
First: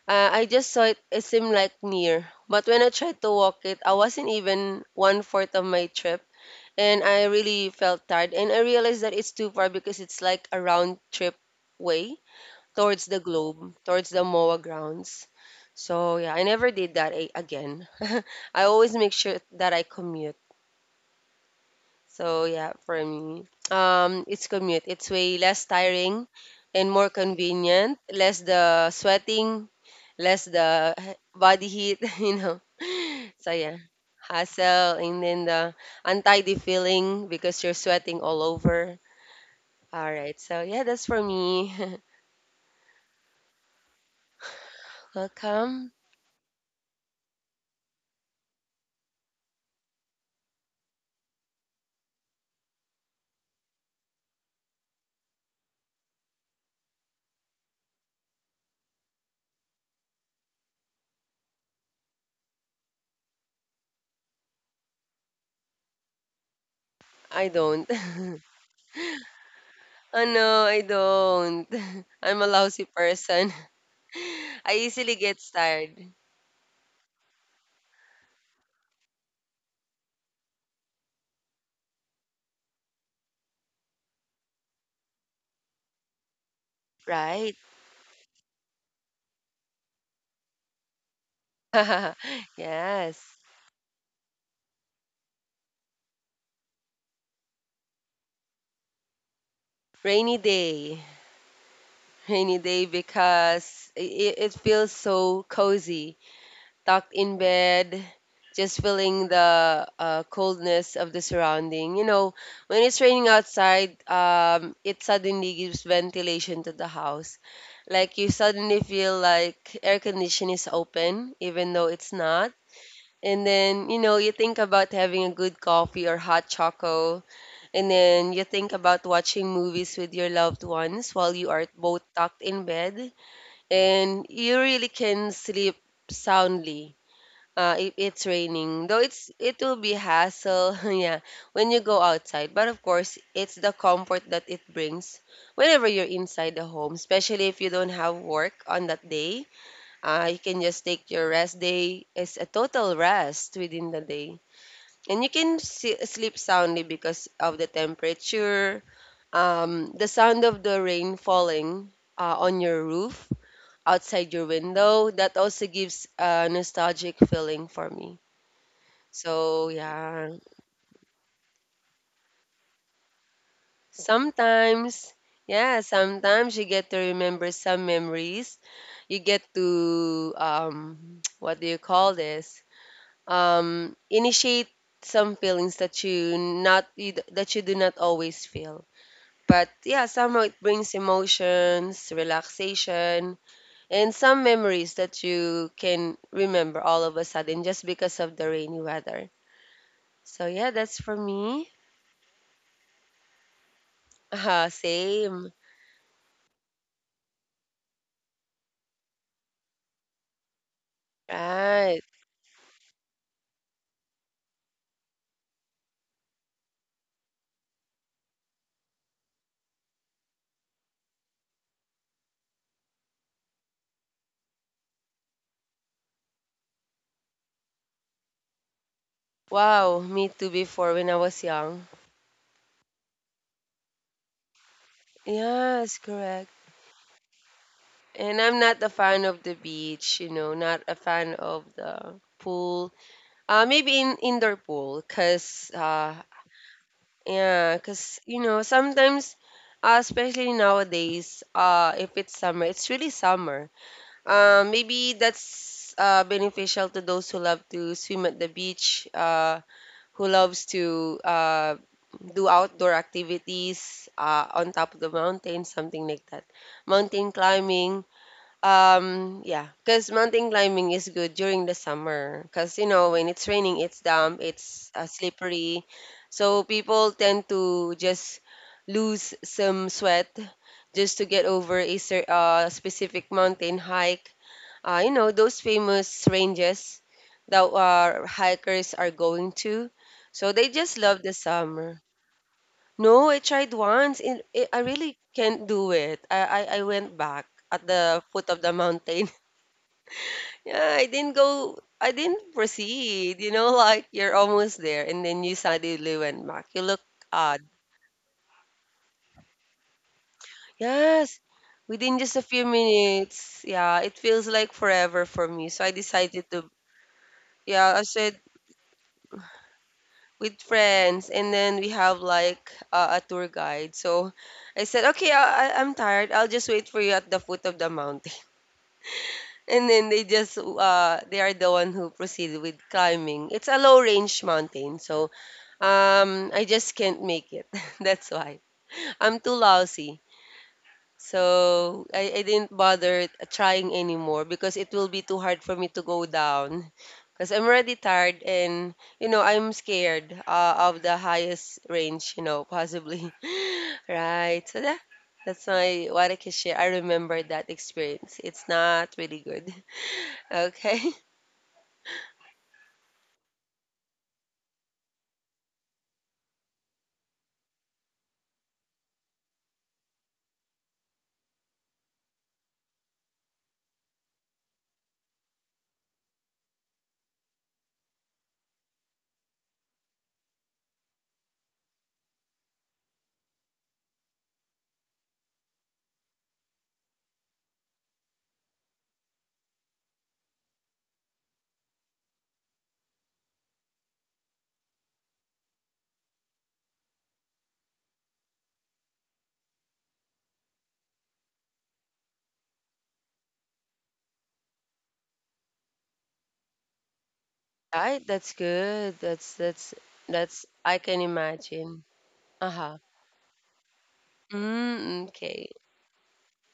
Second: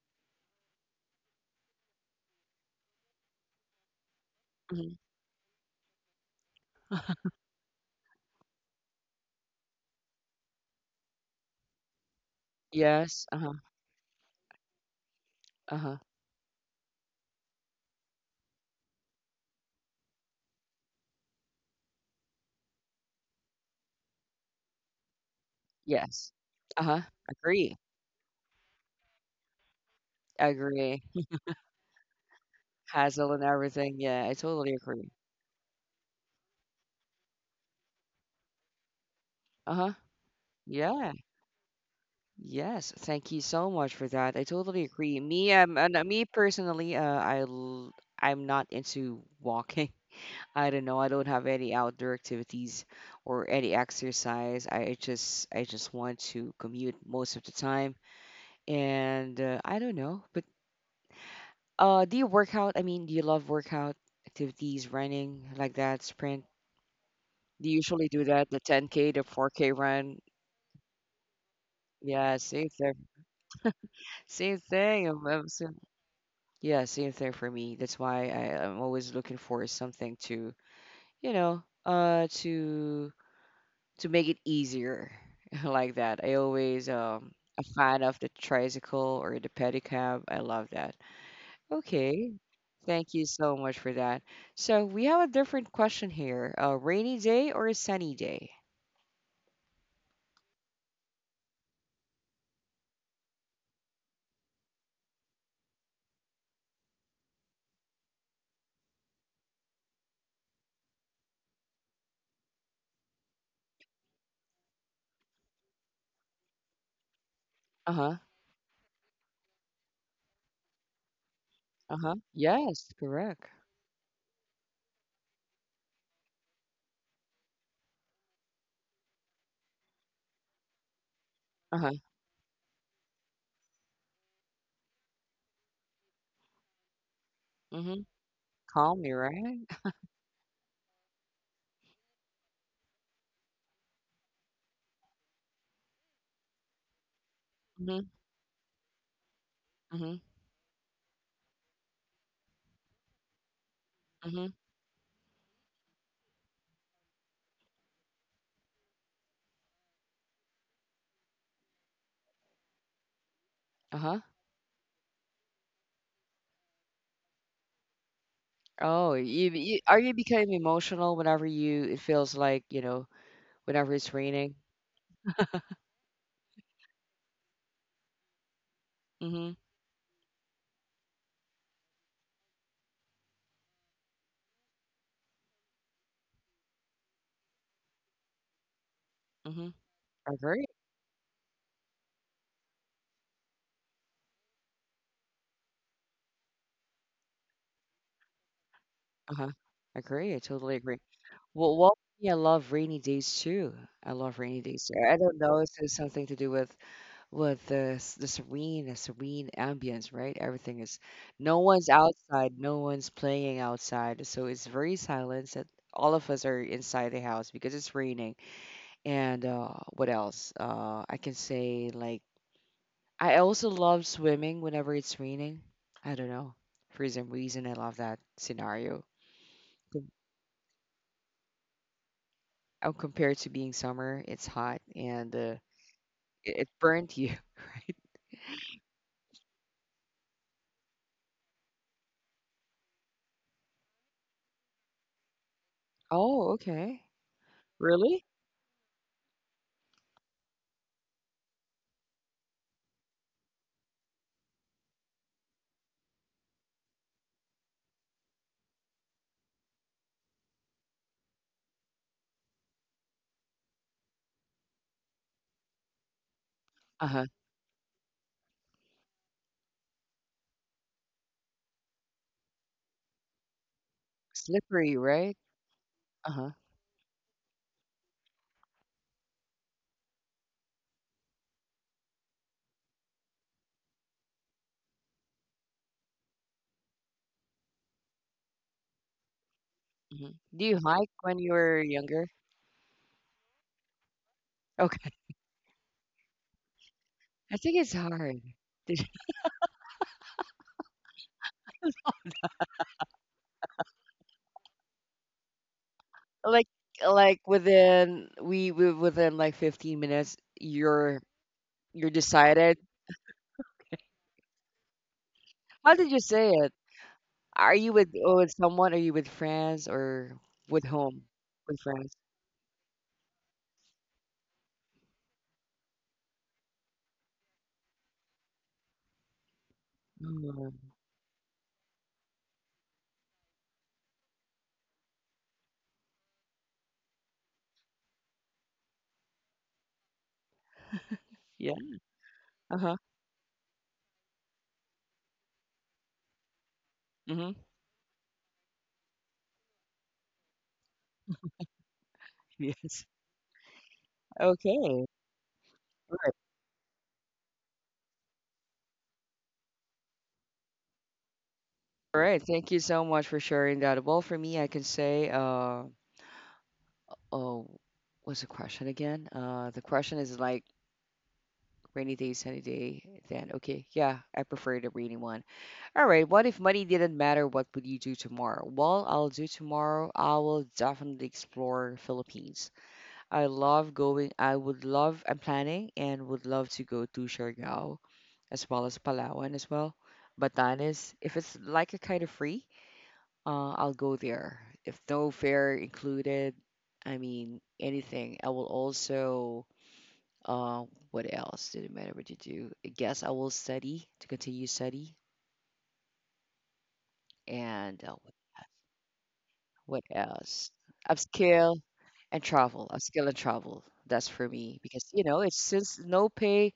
[SPEAKER 2] I just saw it, it seemed like near. But when I tried to walk it, I wasn't even
[SPEAKER 1] Hmm.
[SPEAKER 2] one fourth of my trip. And I really felt tired. And I realized that it's too far because it's like a round trip way towards the
[SPEAKER 1] Yes. Uh-huh.
[SPEAKER 2] globe, towards the MOA grounds.
[SPEAKER 1] Uh-huh.
[SPEAKER 2] So yeah, I never did again. I always make sure that I commute. So yeah, for me, it's commute. It's way less tiring
[SPEAKER 1] Yes.
[SPEAKER 2] and
[SPEAKER 1] Uh-huh.
[SPEAKER 2] more
[SPEAKER 1] Agree.
[SPEAKER 2] convenient. Less the sweating, less the
[SPEAKER 1] Agree.
[SPEAKER 2] body heat. You know.
[SPEAKER 1] Hassle and
[SPEAKER 2] So yeah,
[SPEAKER 1] everything. Yeah, I totally
[SPEAKER 2] hassle
[SPEAKER 1] agree.
[SPEAKER 2] and then the untidy feeling because you're sweating all over.
[SPEAKER 1] Uh-huh.
[SPEAKER 2] All right. So yeah, that's
[SPEAKER 1] Yeah.
[SPEAKER 2] for me.
[SPEAKER 1] Yes, thank you so much for that. I totally agree. Me, um,
[SPEAKER 2] Welcome.
[SPEAKER 1] and uh, me personally, I'm not into walking. I don't know. I don't have any outdoor activities or any exercise. I just want to commute most of the time, and I don't know. But do you work out? I mean, do you love workout activities, running like that, sprint?
[SPEAKER 2] I
[SPEAKER 1] Do you
[SPEAKER 2] don't.
[SPEAKER 1] usually do that, the 10K, the 4K run?
[SPEAKER 2] Oh no, I don't.
[SPEAKER 1] Yeah,
[SPEAKER 2] I'm a
[SPEAKER 1] same
[SPEAKER 2] lousy
[SPEAKER 1] thing.
[SPEAKER 2] person.
[SPEAKER 1] Same
[SPEAKER 2] I
[SPEAKER 1] thing.
[SPEAKER 2] easily get
[SPEAKER 1] I'm so
[SPEAKER 2] tired.
[SPEAKER 1] Yeah, same thing for me. That's why I'm always looking for something to, you know, to make it easier like that. I always
[SPEAKER 2] Right?
[SPEAKER 1] a fan of the tricycle or the pedicab. I love that. Okay, thank you
[SPEAKER 2] Yes.
[SPEAKER 1] so much for that. So we have a different question here: a rainy day or a sunny day?
[SPEAKER 2] Rainy day. Rainy day because it feels so cozy, tucked in bed, just feeling the coldness of the surrounding. You know, when it's raining outside, it suddenly gives ventilation to the house.
[SPEAKER 1] Uh huh.
[SPEAKER 2] Like you suddenly feel like air conditioning is open, even though
[SPEAKER 1] Uh
[SPEAKER 2] it's
[SPEAKER 1] huh.
[SPEAKER 2] not.
[SPEAKER 1] Yes, correct.
[SPEAKER 2] And then, you know, you think about having a good coffee or hot choco. And then you think about watching movies with your loved ones while you are
[SPEAKER 1] Uh huh.
[SPEAKER 2] both tucked in bed. And you really can sleep soundly. If
[SPEAKER 1] Mhm.
[SPEAKER 2] it's raining, though
[SPEAKER 1] Calm me,
[SPEAKER 2] it's
[SPEAKER 1] right?
[SPEAKER 2] it will be hassle, yeah, when you go outside. But of course, it's the comfort that it brings whenever you're inside the home, especially if you don't
[SPEAKER 1] Mhm.
[SPEAKER 2] have work on that day.
[SPEAKER 1] Mhm.
[SPEAKER 2] You can just take your rest day as a total rest within the day.
[SPEAKER 1] Mhm.
[SPEAKER 2] And you can see, sleep soundly because of the temperature, the sound of the rain falling on your roof,
[SPEAKER 1] Uh huh.
[SPEAKER 2] outside your window. That also gives a nostalgic feeling for me.
[SPEAKER 1] Oh, you,
[SPEAKER 2] So,
[SPEAKER 1] you are you becoming emotional whenever you it feels like, whenever it's raining?
[SPEAKER 2] sometimes, yeah, sometimes you get to remember some memories. You get
[SPEAKER 1] Mm-hmm.
[SPEAKER 2] to, what do you call this? Initiate some feelings that you not you, d- that you do not always feel. But
[SPEAKER 1] Mm-hmm.
[SPEAKER 2] yeah,
[SPEAKER 1] I
[SPEAKER 2] somehow it
[SPEAKER 1] agree.
[SPEAKER 2] brings emotions, relaxation, and some memories that you can remember all of a sudden just because of the rainy weather.
[SPEAKER 1] Uh-huh. Agree. I
[SPEAKER 2] So yeah,
[SPEAKER 1] totally
[SPEAKER 2] that's
[SPEAKER 1] agree.
[SPEAKER 2] for me.
[SPEAKER 1] Well, yeah, I love rainy days too. I love rainy days too. I don't
[SPEAKER 2] Same.
[SPEAKER 1] know if there's something to do with the serene ambience, right? Everything is no one's
[SPEAKER 2] Right.
[SPEAKER 1] outside, no one's playing outside, so it's very silent. That all of us are inside the house because it's raining. And what else? I can say, like, I also love swimming whenever it's raining. I don't know. For some reason, I love that scenario.
[SPEAKER 2] Wow,
[SPEAKER 1] Com-
[SPEAKER 2] me too before when I was young.
[SPEAKER 1] Compared to being summer, it's hot and
[SPEAKER 2] Yes, correct.
[SPEAKER 1] it burnt you, right?
[SPEAKER 2] And I'm not a fan of the beach, you know, not a fan of the pool. Maybe in indoor pool, cause.
[SPEAKER 1] Oh, okay.
[SPEAKER 2] Yeah, because
[SPEAKER 1] Really?
[SPEAKER 2] you know sometimes, especially nowadays, if it's summer, it's really summer. Maybe that's beneficial to those who love to swim at the beach, who loves to do outdoor activities on top of the mountain, something like that,
[SPEAKER 1] Uh-huh.
[SPEAKER 2] mountain climbing. Yeah, because mountain climbing is good during the summer. Because, you know, when it's raining, it's damp, it's
[SPEAKER 1] Slippery, right?
[SPEAKER 2] slippery.
[SPEAKER 1] Uh-huh.
[SPEAKER 2] So people tend to just lose some sweat just to get over a cer specific mountain hike. You know, those famous ranges that our hikers are going to.
[SPEAKER 1] Hmm.
[SPEAKER 2] So
[SPEAKER 1] Do
[SPEAKER 2] they
[SPEAKER 1] you
[SPEAKER 2] just
[SPEAKER 1] hike
[SPEAKER 2] love the
[SPEAKER 1] when you were
[SPEAKER 2] summer.
[SPEAKER 1] younger?
[SPEAKER 2] No, I tried once. I
[SPEAKER 1] Okay.
[SPEAKER 2] really can't do it. I went back
[SPEAKER 1] I think
[SPEAKER 2] at
[SPEAKER 1] it's
[SPEAKER 2] the
[SPEAKER 1] hard.
[SPEAKER 2] foot of the mountain. Yeah, I didn't proceed, you know, like you're almost there and then you suddenly went back.
[SPEAKER 1] Like
[SPEAKER 2] You look
[SPEAKER 1] like
[SPEAKER 2] odd.
[SPEAKER 1] within we within like 15 minutes, you're
[SPEAKER 2] Yes,
[SPEAKER 1] you're
[SPEAKER 2] within just a few
[SPEAKER 1] decided.
[SPEAKER 2] minutes. Yeah, it feels like forever for me. So I
[SPEAKER 1] How did you
[SPEAKER 2] decided
[SPEAKER 1] say
[SPEAKER 2] to,
[SPEAKER 1] it? Are you
[SPEAKER 2] yeah, I
[SPEAKER 1] with oh,
[SPEAKER 2] said
[SPEAKER 1] with someone? Are you with friends or
[SPEAKER 2] with
[SPEAKER 1] with whom?
[SPEAKER 2] friends and then
[SPEAKER 1] With
[SPEAKER 2] we
[SPEAKER 1] friends.
[SPEAKER 2] have like a tour guide. So I said, okay, I'm tired. I'll just wait for you at the foot of the mountain. And then they just,
[SPEAKER 1] Mm,
[SPEAKER 2] they are the one who proceeded with climbing. It's a low range mountain. So, I just can't make it. That's why. I'm too lousy.
[SPEAKER 1] yeah.
[SPEAKER 2] So I didn't
[SPEAKER 1] Uh-huh.
[SPEAKER 2] bother trying anymore because it will be too hard for me to go down.
[SPEAKER 1] Mm-hmm.
[SPEAKER 2] Because I'm already tired and, you know, I'm scared of the highest range, you know,
[SPEAKER 1] Yes.
[SPEAKER 2] possibly. Right. So that,
[SPEAKER 1] Okay.
[SPEAKER 2] that's my
[SPEAKER 1] Right.
[SPEAKER 2] what I can share. I remember that experience. It's not really good. Okay.
[SPEAKER 1] All right. Thank you so much for sharing that. Well, for me, I can say, oh, what's the question again? The question is like rainy day, sunny day. Then okay, yeah, I prefer the rainy one. All right. What if money didn't matter? What would you do tomorrow? Well, I'll do tomorrow. I will definitely explore Philippines. I love going. I would love. I'm planning and would love to go to Siargao, as well as Palawan as well. Batanes, if it's like a kind of free, I'll go there. If no fare included, I mean anything. I will also. Uh, what else? Didn't matter what you do. I guess I will study, to continue study, and
[SPEAKER 2] Right. That's good.
[SPEAKER 1] what else?
[SPEAKER 2] I can
[SPEAKER 1] Upskill
[SPEAKER 2] imagine.
[SPEAKER 1] and travel.
[SPEAKER 2] Uh-huh.
[SPEAKER 1] A skill and travel, that's for me, because
[SPEAKER 2] Mm,
[SPEAKER 1] it's
[SPEAKER 2] okay.
[SPEAKER 1] since no pay.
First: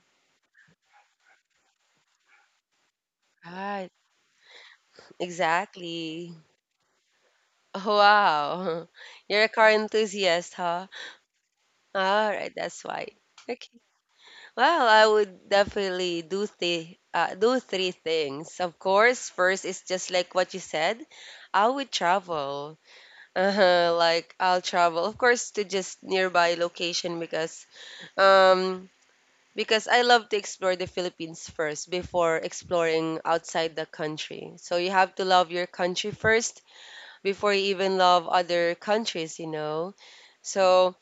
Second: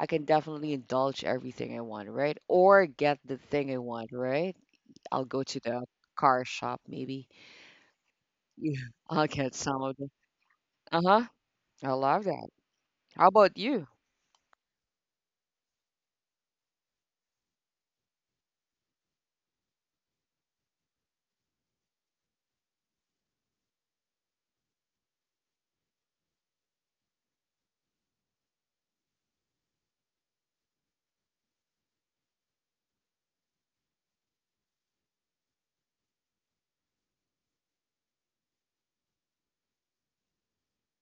[SPEAKER 1] I can definitely indulge everything I want, right? Or get the thing I
[SPEAKER 2] Right.
[SPEAKER 1] want, right? I'll go to the
[SPEAKER 2] Exactly.
[SPEAKER 1] car shop, maybe. Yeah.
[SPEAKER 2] Wow.
[SPEAKER 1] I'll
[SPEAKER 2] You're a
[SPEAKER 1] get
[SPEAKER 2] car
[SPEAKER 1] some of the.
[SPEAKER 2] enthusiast, huh?
[SPEAKER 1] Uh-huh, I love
[SPEAKER 2] All
[SPEAKER 1] that.
[SPEAKER 2] right, that's why.
[SPEAKER 1] How about
[SPEAKER 2] Okay.
[SPEAKER 1] you?
[SPEAKER 2] Well, I would definitely do the do three things. Of course, first is just like what you said. I would travel. Uh-huh, like I'll travel, of course, to just nearby location um because I love to explore the Philippines first before exploring outside the country. So you have to love your country first before you even love other countries, you know. So,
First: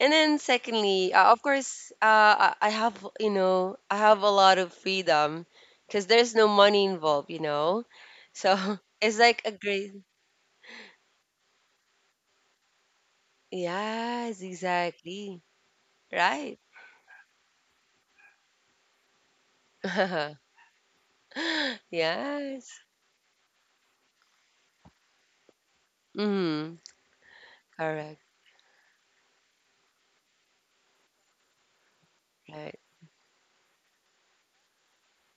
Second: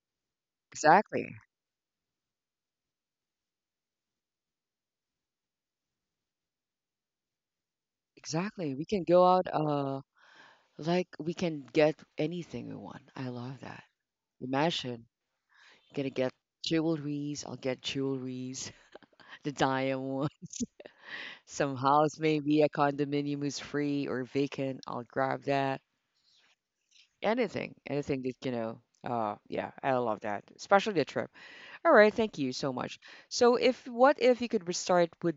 [SPEAKER 2] and then secondly,
[SPEAKER 1] Exactly,
[SPEAKER 2] of course, I have, you know, I have a lot of freedom because there's no money involved, you know. So
[SPEAKER 1] exactly, we can
[SPEAKER 2] it's
[SPEAKER 1] go
[SPEAKER 2] like
[SPEAKER 1] out,
[SPEAKER 2] a great,
[SPEAKER 1] like, we can get anything we want. I love that.
[SPEAKER 2] yes,
[SPEAKER 1] Imagine,
[SPEAKER 2] exactly,
[SPEAKER 1] gonna get
[SPEAKER 2] right.
[SPEAKER 1] jewelries. I'll get jewelries. The diamond. Some house, maybe a
[SPEAKER 2] Yes.
[SPEAKER 1] condominium is free or vacant. I'll grab that.
[SPEAKER 2] Mm,
[SPEAKER 1] Anything, anything,
[SPEAKER 2] correct,
[SPEAKER 1] that you know. Yeah, I love that, especially the trip. All right, thank you so
[SPEAKER 2] right.
[SPEAKER 1] much. So, if what if you could restart with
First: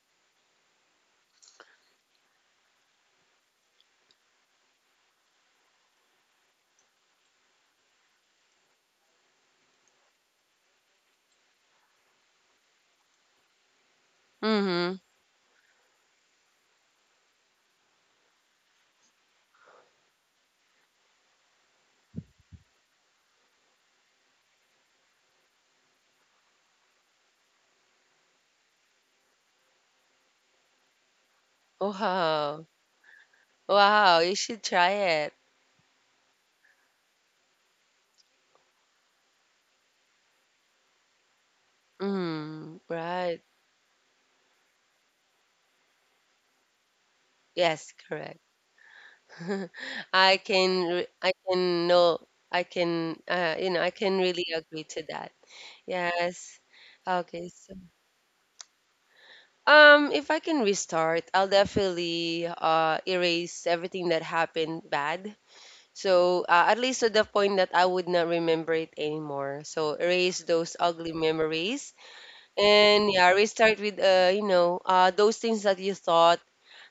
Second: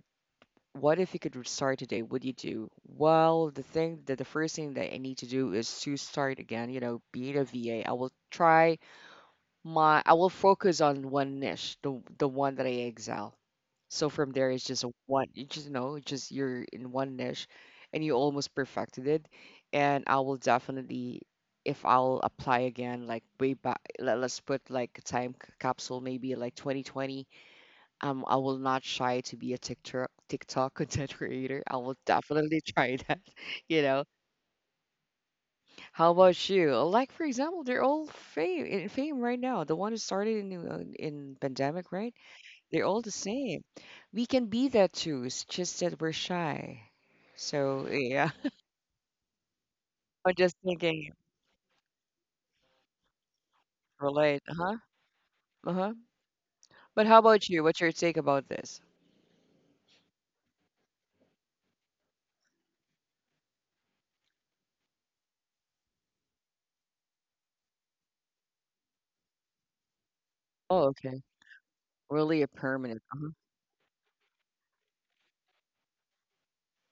[SPEAKER 1] what if you could restart today? Would you do? Well, the first thing that I need to do is to start again. You know, being a VA, I will focus on one niche, the one that I excel. So from there, it's just a
[SPEAKER 2] Mm-hmm.
[SPEAKER 1] one, you just know, it's just you're in one niche, and you almost perfected it. And I will definitely, if I'll apply again, like way back, let's put like a time capsule, maybe like 2020. I will not shy to be a TikTok content creator. I will definitely
[SPEAKER 2] Wow.
[SPEAKER 1] try that, you know.
[SPEAKER 2] Wow, you should try it.
[SPEAKER 1] How about you? Like, for example, they're all fame in fame right now. The one who started in pandemic, right?
[SPEAKER 2] Mm,
[SPEAKER 1] They're all the
[SPEAKER 2] right.
[SPEAKER 1] same. We can be that too. It's just that we're shy. So
[SPEAKER 2] Yes,
[SPEAKER 1] yeah,
[SPEAKER 2] correct.
[SPEAKER 1] I'm just thinking,
[SPEAKER 2] I can know I can you know, I can
[SPEAKER 1] relate.
[SPEAKER 2] really
[SPEAKER 1] Uh huh.
[SPEAKER 2] agree to that.
[SPEAKER 1] Uh huh.
[SPEAKER 2] Yes.
[SPEAKER 1] But how about
[SPEAKER 2] Okay,
[SPEAKER 1] you?
[SPEAKER 2] so
[SPEAKER 1] What's your take about this?
[SPEAKER 2] if I can restart, I'll definitely erase everything that happened bad. So at least to the point that I would not remember it anymore. So erase those
[SPEAKER 1] Oh,
[SPEAKER 2] ugly
[SPEAKER 1] okay.
[SPEAKER 2] memories.
[SPEAKER 1] Really a permanent.
[SPEAKER 2] And
[SPEAKER 1] Uh huh.
[SPEAKER 2] yeah, restart with you know, those things that you thought,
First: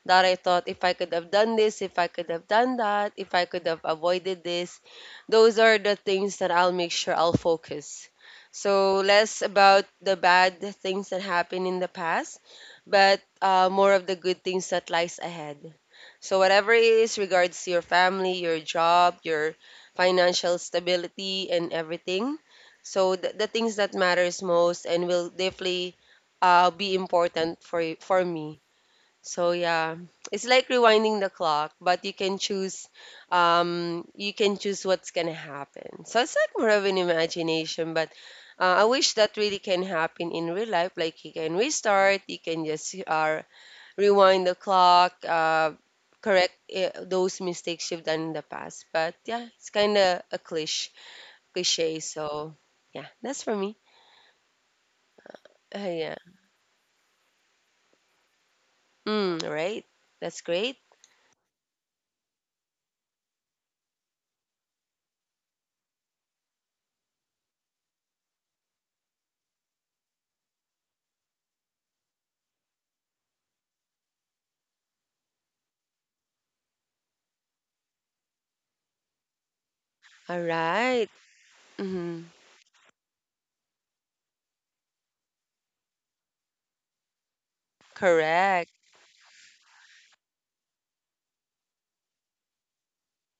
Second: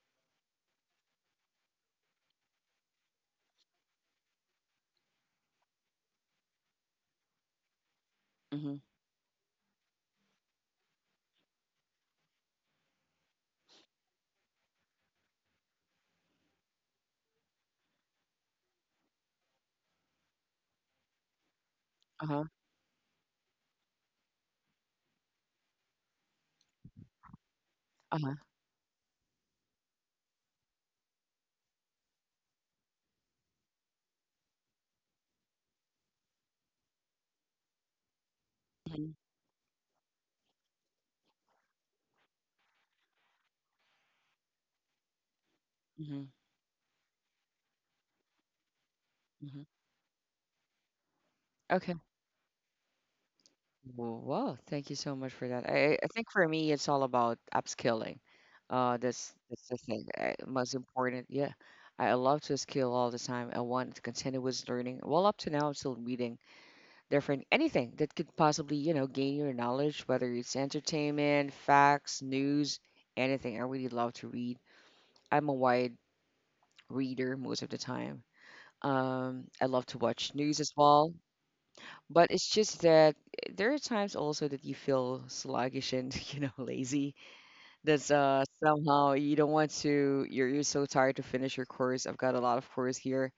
[SPEAKER 2] that I thought if I could have done this, if I could have done that, if I could have avoided this, those are the things that I'll make sure I'll focus.
[SPEAKER 1] Mm-hmm.
[SPEAKER 2] So less about the bad things that happened in the past, but more of the good things that lies ahead. So whatever it is regards to your family, your job, your financial stability and
[SPEAKER 1] Uh
[SPEAKER 2] everything.
[SPEAKER 1] huh.
[SPEAKER 2] So the things that matters most and will definitely be important for
[SPEAKER 1] Uh
[SPEAKER 2] for
[SPEAKER 1] huh.
[SPEAKER 2] me. So yeah, it's like rewinding the clock, but you can choose what's gonna happen. So it's like more of an imagination, but I
[SPEAKER 1] Mm-hmm.
[SPEAKER 2] wish that really can happen in real life. Like you can restart, you can just rewind the clock,
[SPEAKER 1] Mm-hmm.
[SPEAKER 2] correct those mistakes you've done in the past. But yeah,
[SPEAKER 1] Mm-hmm.
[SPEAKER 2] it's kind of a cliche,
[SPEAKER 1] Okay.
[SPEAKER 2] cliche. So yeah, that's for me.
[SPEAKER 1] Well, wow, thank you so much for that.
[SPEAKER 2] Uh,
[SPEAKER 1] I
[SPEAKER 2] yeah.
[SPEAKER 1] think for me, it's all about upskilling. Uh, that's
[SPEAKER 2] Mm,
[SPEAKER 1] that's the
[SPEAKER 2] right.
[SPEAKER 1] thing. I,
[SPEAKER 2] That's great.
[SPEAKER 1] most important, yeah. I love to skill all the time. I want to continue with learning. Well, up to now, I'm still reading different anything that could possibly, gain your knowledge, whether it's entertainment, facts, news, anything. I really love to read. I'm a wide reader most of the time. I love to watch
[SPEAKER 2] All
[SPEAKER 1] news as
[SPEAKER 2] right.
[SPEAKER 1] well.
[SPEAKER 2] Mhm.
[SPEAKER 1] But it's just that there are times also that you feel sluggish and lazy. That's
[SPEAKER 2] Correct.
[SPEAKER 1] somehow you don't want to. You're so tired to finish your course. I've got a lot of course here,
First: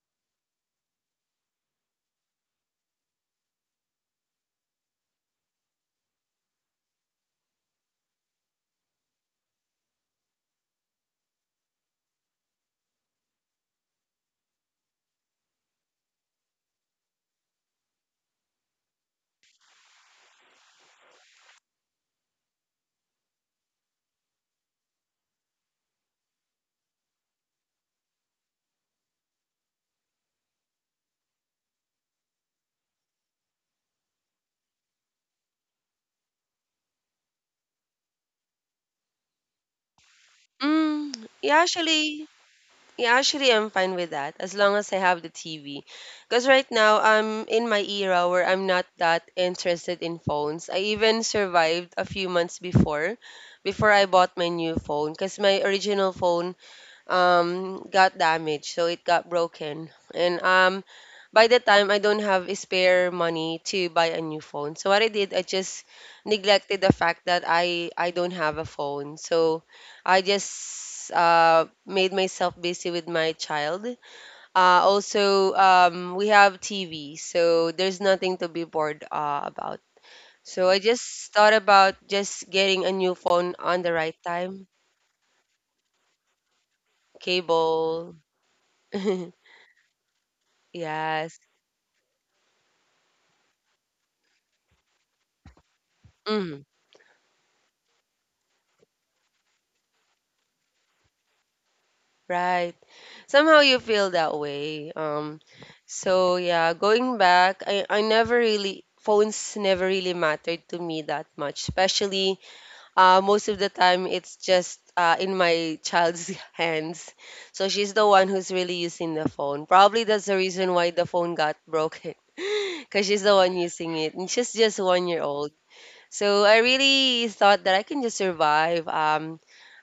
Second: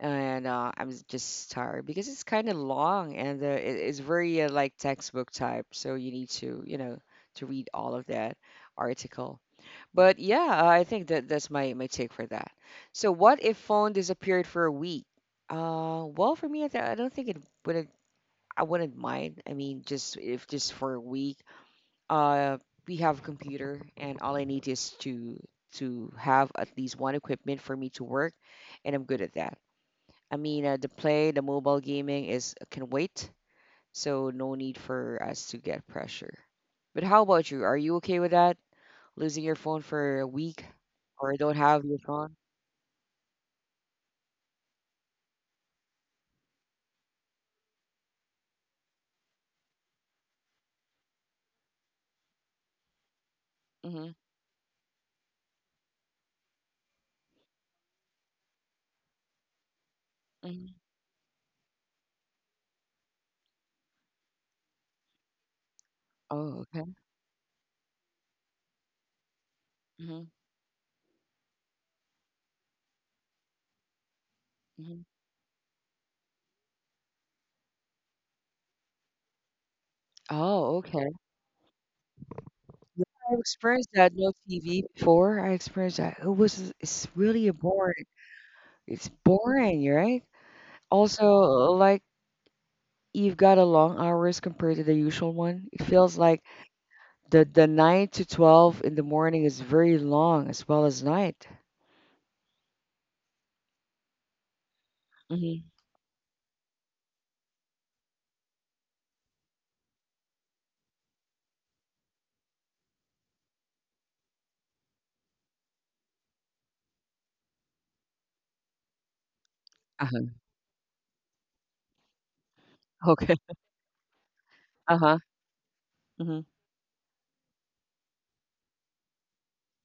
[SPEAKER 1] and I'm just tired because it's kind of long, and it's very like textbook type. So you need to you know to read all of that article. But yeah, I think that that's my take for that. So what if phone disappeared for a week? Well, for me, I don't think it would I wouldn't mind. I mean, just if just for a week. Uh, we have a computer, and all I need is to have at least one equipment for me to work, and I'm good at that. I mean, the mobile gaming is can wait, so no need for us to get pressure. But how about you? Are you okay with that? Losing your phone for a week,
[SPEAKER 2] Mm,
[SPEAKER 1] or don't
[SPEAKER 2] yeah,
[SPEAKER 1] have your
[SPEAKER 2] actually,
[SPEAKER 1] phone?
[SPEAKER 2] yeah, actually, I'm fine with that as long as I have the TV. Because right now I'm in my era where I'm not that interested in phones. I even survived a few months before, before
[SPEAKER 1] Mm-hmm.
[SPEAKER 2] I bought my new phone. Because my original phone got damaged, so it got broken. And
[SPEAKER 1] Hmm.
[SPEAKER 2] by the time I don't have spare money to buy a new phone, so what I did, I just
[SPEAKER 1] Oh,
[SPEAKER 2] neglected
[SPEAKER 1] okay.
[SPEAKER 2] the fact that I don't have a phone. So I
[SPEAKER 1] Mm-hmm.
[SPEAKER 2] just made myself busy with my child.
[SPEAKER 1] Hmm.
[SPEAKER 2] Also, we have TV, so there's nothing to be bored about. So
[SPEAKER 1] Oh,
[SPEAKER 2] I
[SPEAKER 1] okay.
[SPEAKER 2] just thought about just getting a
[SPEAKER 1] Yeah,
[SPEAKER 2] new
[SPEAKER 1] I
[SPEAKER 2] phone on
[SPEAKER 1] experienced
[SPEAKER 2] the
[SPEAKER 1] that.
[SPEAKER 2] right
[SPEAKER 1] No
[SPEAKER 2] time.
[SPEAKER 1] TV before. I experienced that. It's really boring.
[SPEAKER 2] Cable.
[SPEAKER 1] It's boring, right? Also,
[SPEAKER 2] Yes.
[SPEAKER 1] like, you've got a long hours compared to the usual one. It feels like
[SPEAKER 2] Mhm,
[SPEAKER 1] the 9 to 12 in the morning is very long, as well as night.
[SPEAKER 2] right. Somehow you feel that way. Um,
[SPEAKER 1] Mm-hmm.
[SPEAKER 2] so yeah, going back, I never really, phones never really mattered to me that much. Especially most of the time it's just in my child's hands. So she's the one who's really using the phone. Probably that's
[SPEAKER 1] Uh-huh.
[SPEAKER 2] the reason why the phone got broken. Because she's the
[SPEAKER 1] Okay.
[SPEAKER 2] one using it, and she's just one
[SPEAKER 1] Uh-huh.
[SPEAKER 2] year old.
[SPEAKER 1] Hmm.
[SPEAKER 2] So I really thought that I can just survive.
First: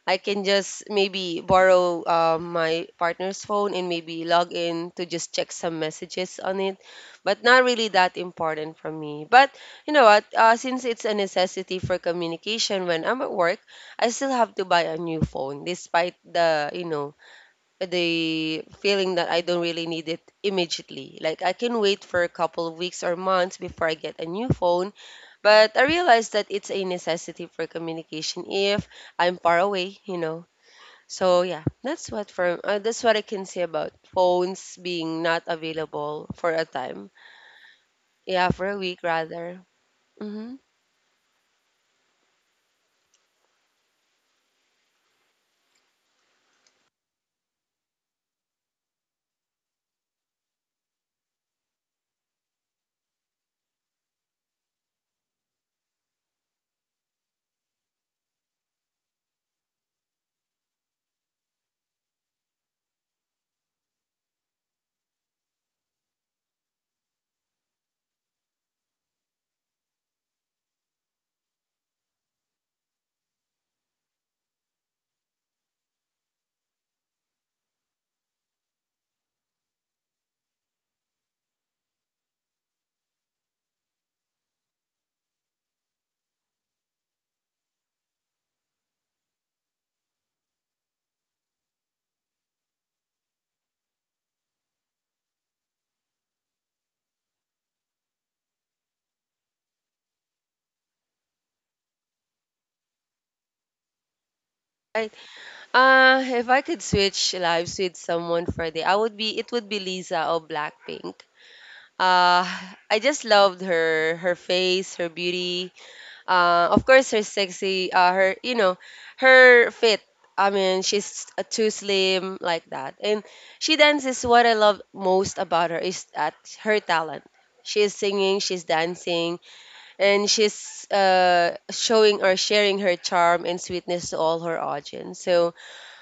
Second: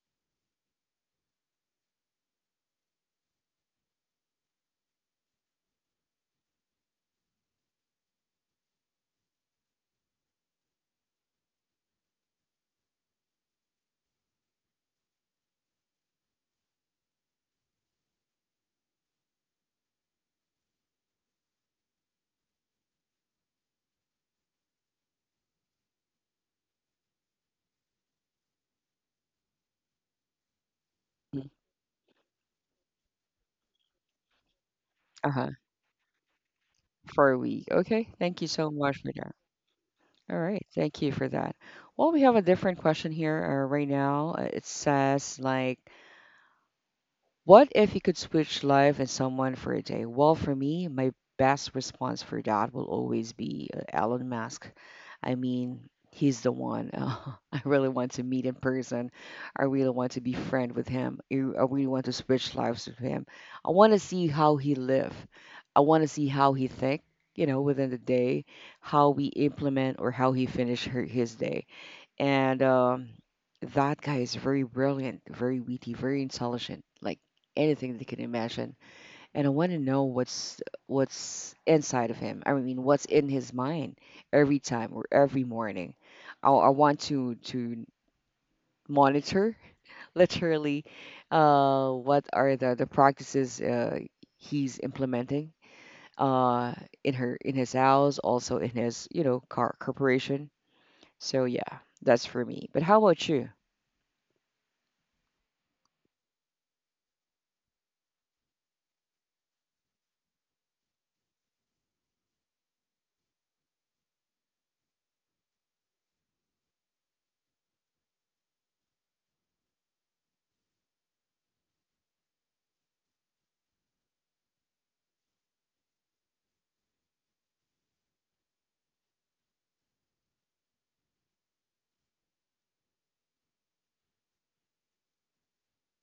[SPEAKER 2] I can just maybe borrow my partner's phone and maybe log in to just check some messages on it, but not really that important for me. But you know what? Since it's a necessity for communication when I'm at work, I still have to buy a new phone, despite the the feeling that I don't really need it immediately. Like I can wait for a couple of weeks or months before I get a new phone, but I realize that it's a necessity for communication if I'm far away, you know. So yeah, that's what for that's what I can say about phones being not
[SPEAKER 1] Uh-huh.
[SPEAKER 2] available for a time.
[SPEAKER 1] For a week. Okay. Thank you
[SPEAKER 2] Yeah, for
[SPEAKER 1] so
[SPEAKER 2] a
[SPEAKER 1] much
[SPEAKER 2] week
[SPEAKER 1] for that.
[SPEAKER 2] rather.
[SPEAKER 1] All
[SPEAKER 2] Mm-hmm.
[SPEAKER 1] right. Thank you for that. Well, we have a different question here, right now. It says, like, what if you could switch life and someone for a day? Well, for me, my best response for that will always be Elon Musk. I mean, he's the one. I really want to meet in person. I really want to be friend with him. I really want to switch lives with him. I want to see how he live. I want to see how he think, within the day, how we implement or how he finish his day. And that guy is very brilliant, very witty, very intelligent, like anything that you can imagine. And I want to know what's inside of him. I mean, what's in his mind every time or every morning. I want to monitor literally, what are the practices, he's implementing, uh, in her in his house, also in his car corporation. So yeah, that's for me. But how about
[SPEAKER 2] Right. If I could switch lives with someone for a day, I would be. It would be Lisa of Blackpink. Uh, I just loved her, her face, her beauty, of course, her sexy, her, you know, her fit. I mean, she's too slim like that. And she dances. What I love most about her is that her talent. She's singing, she's dancing, and she's showing or sharing her charm and sweetness to all her audience. So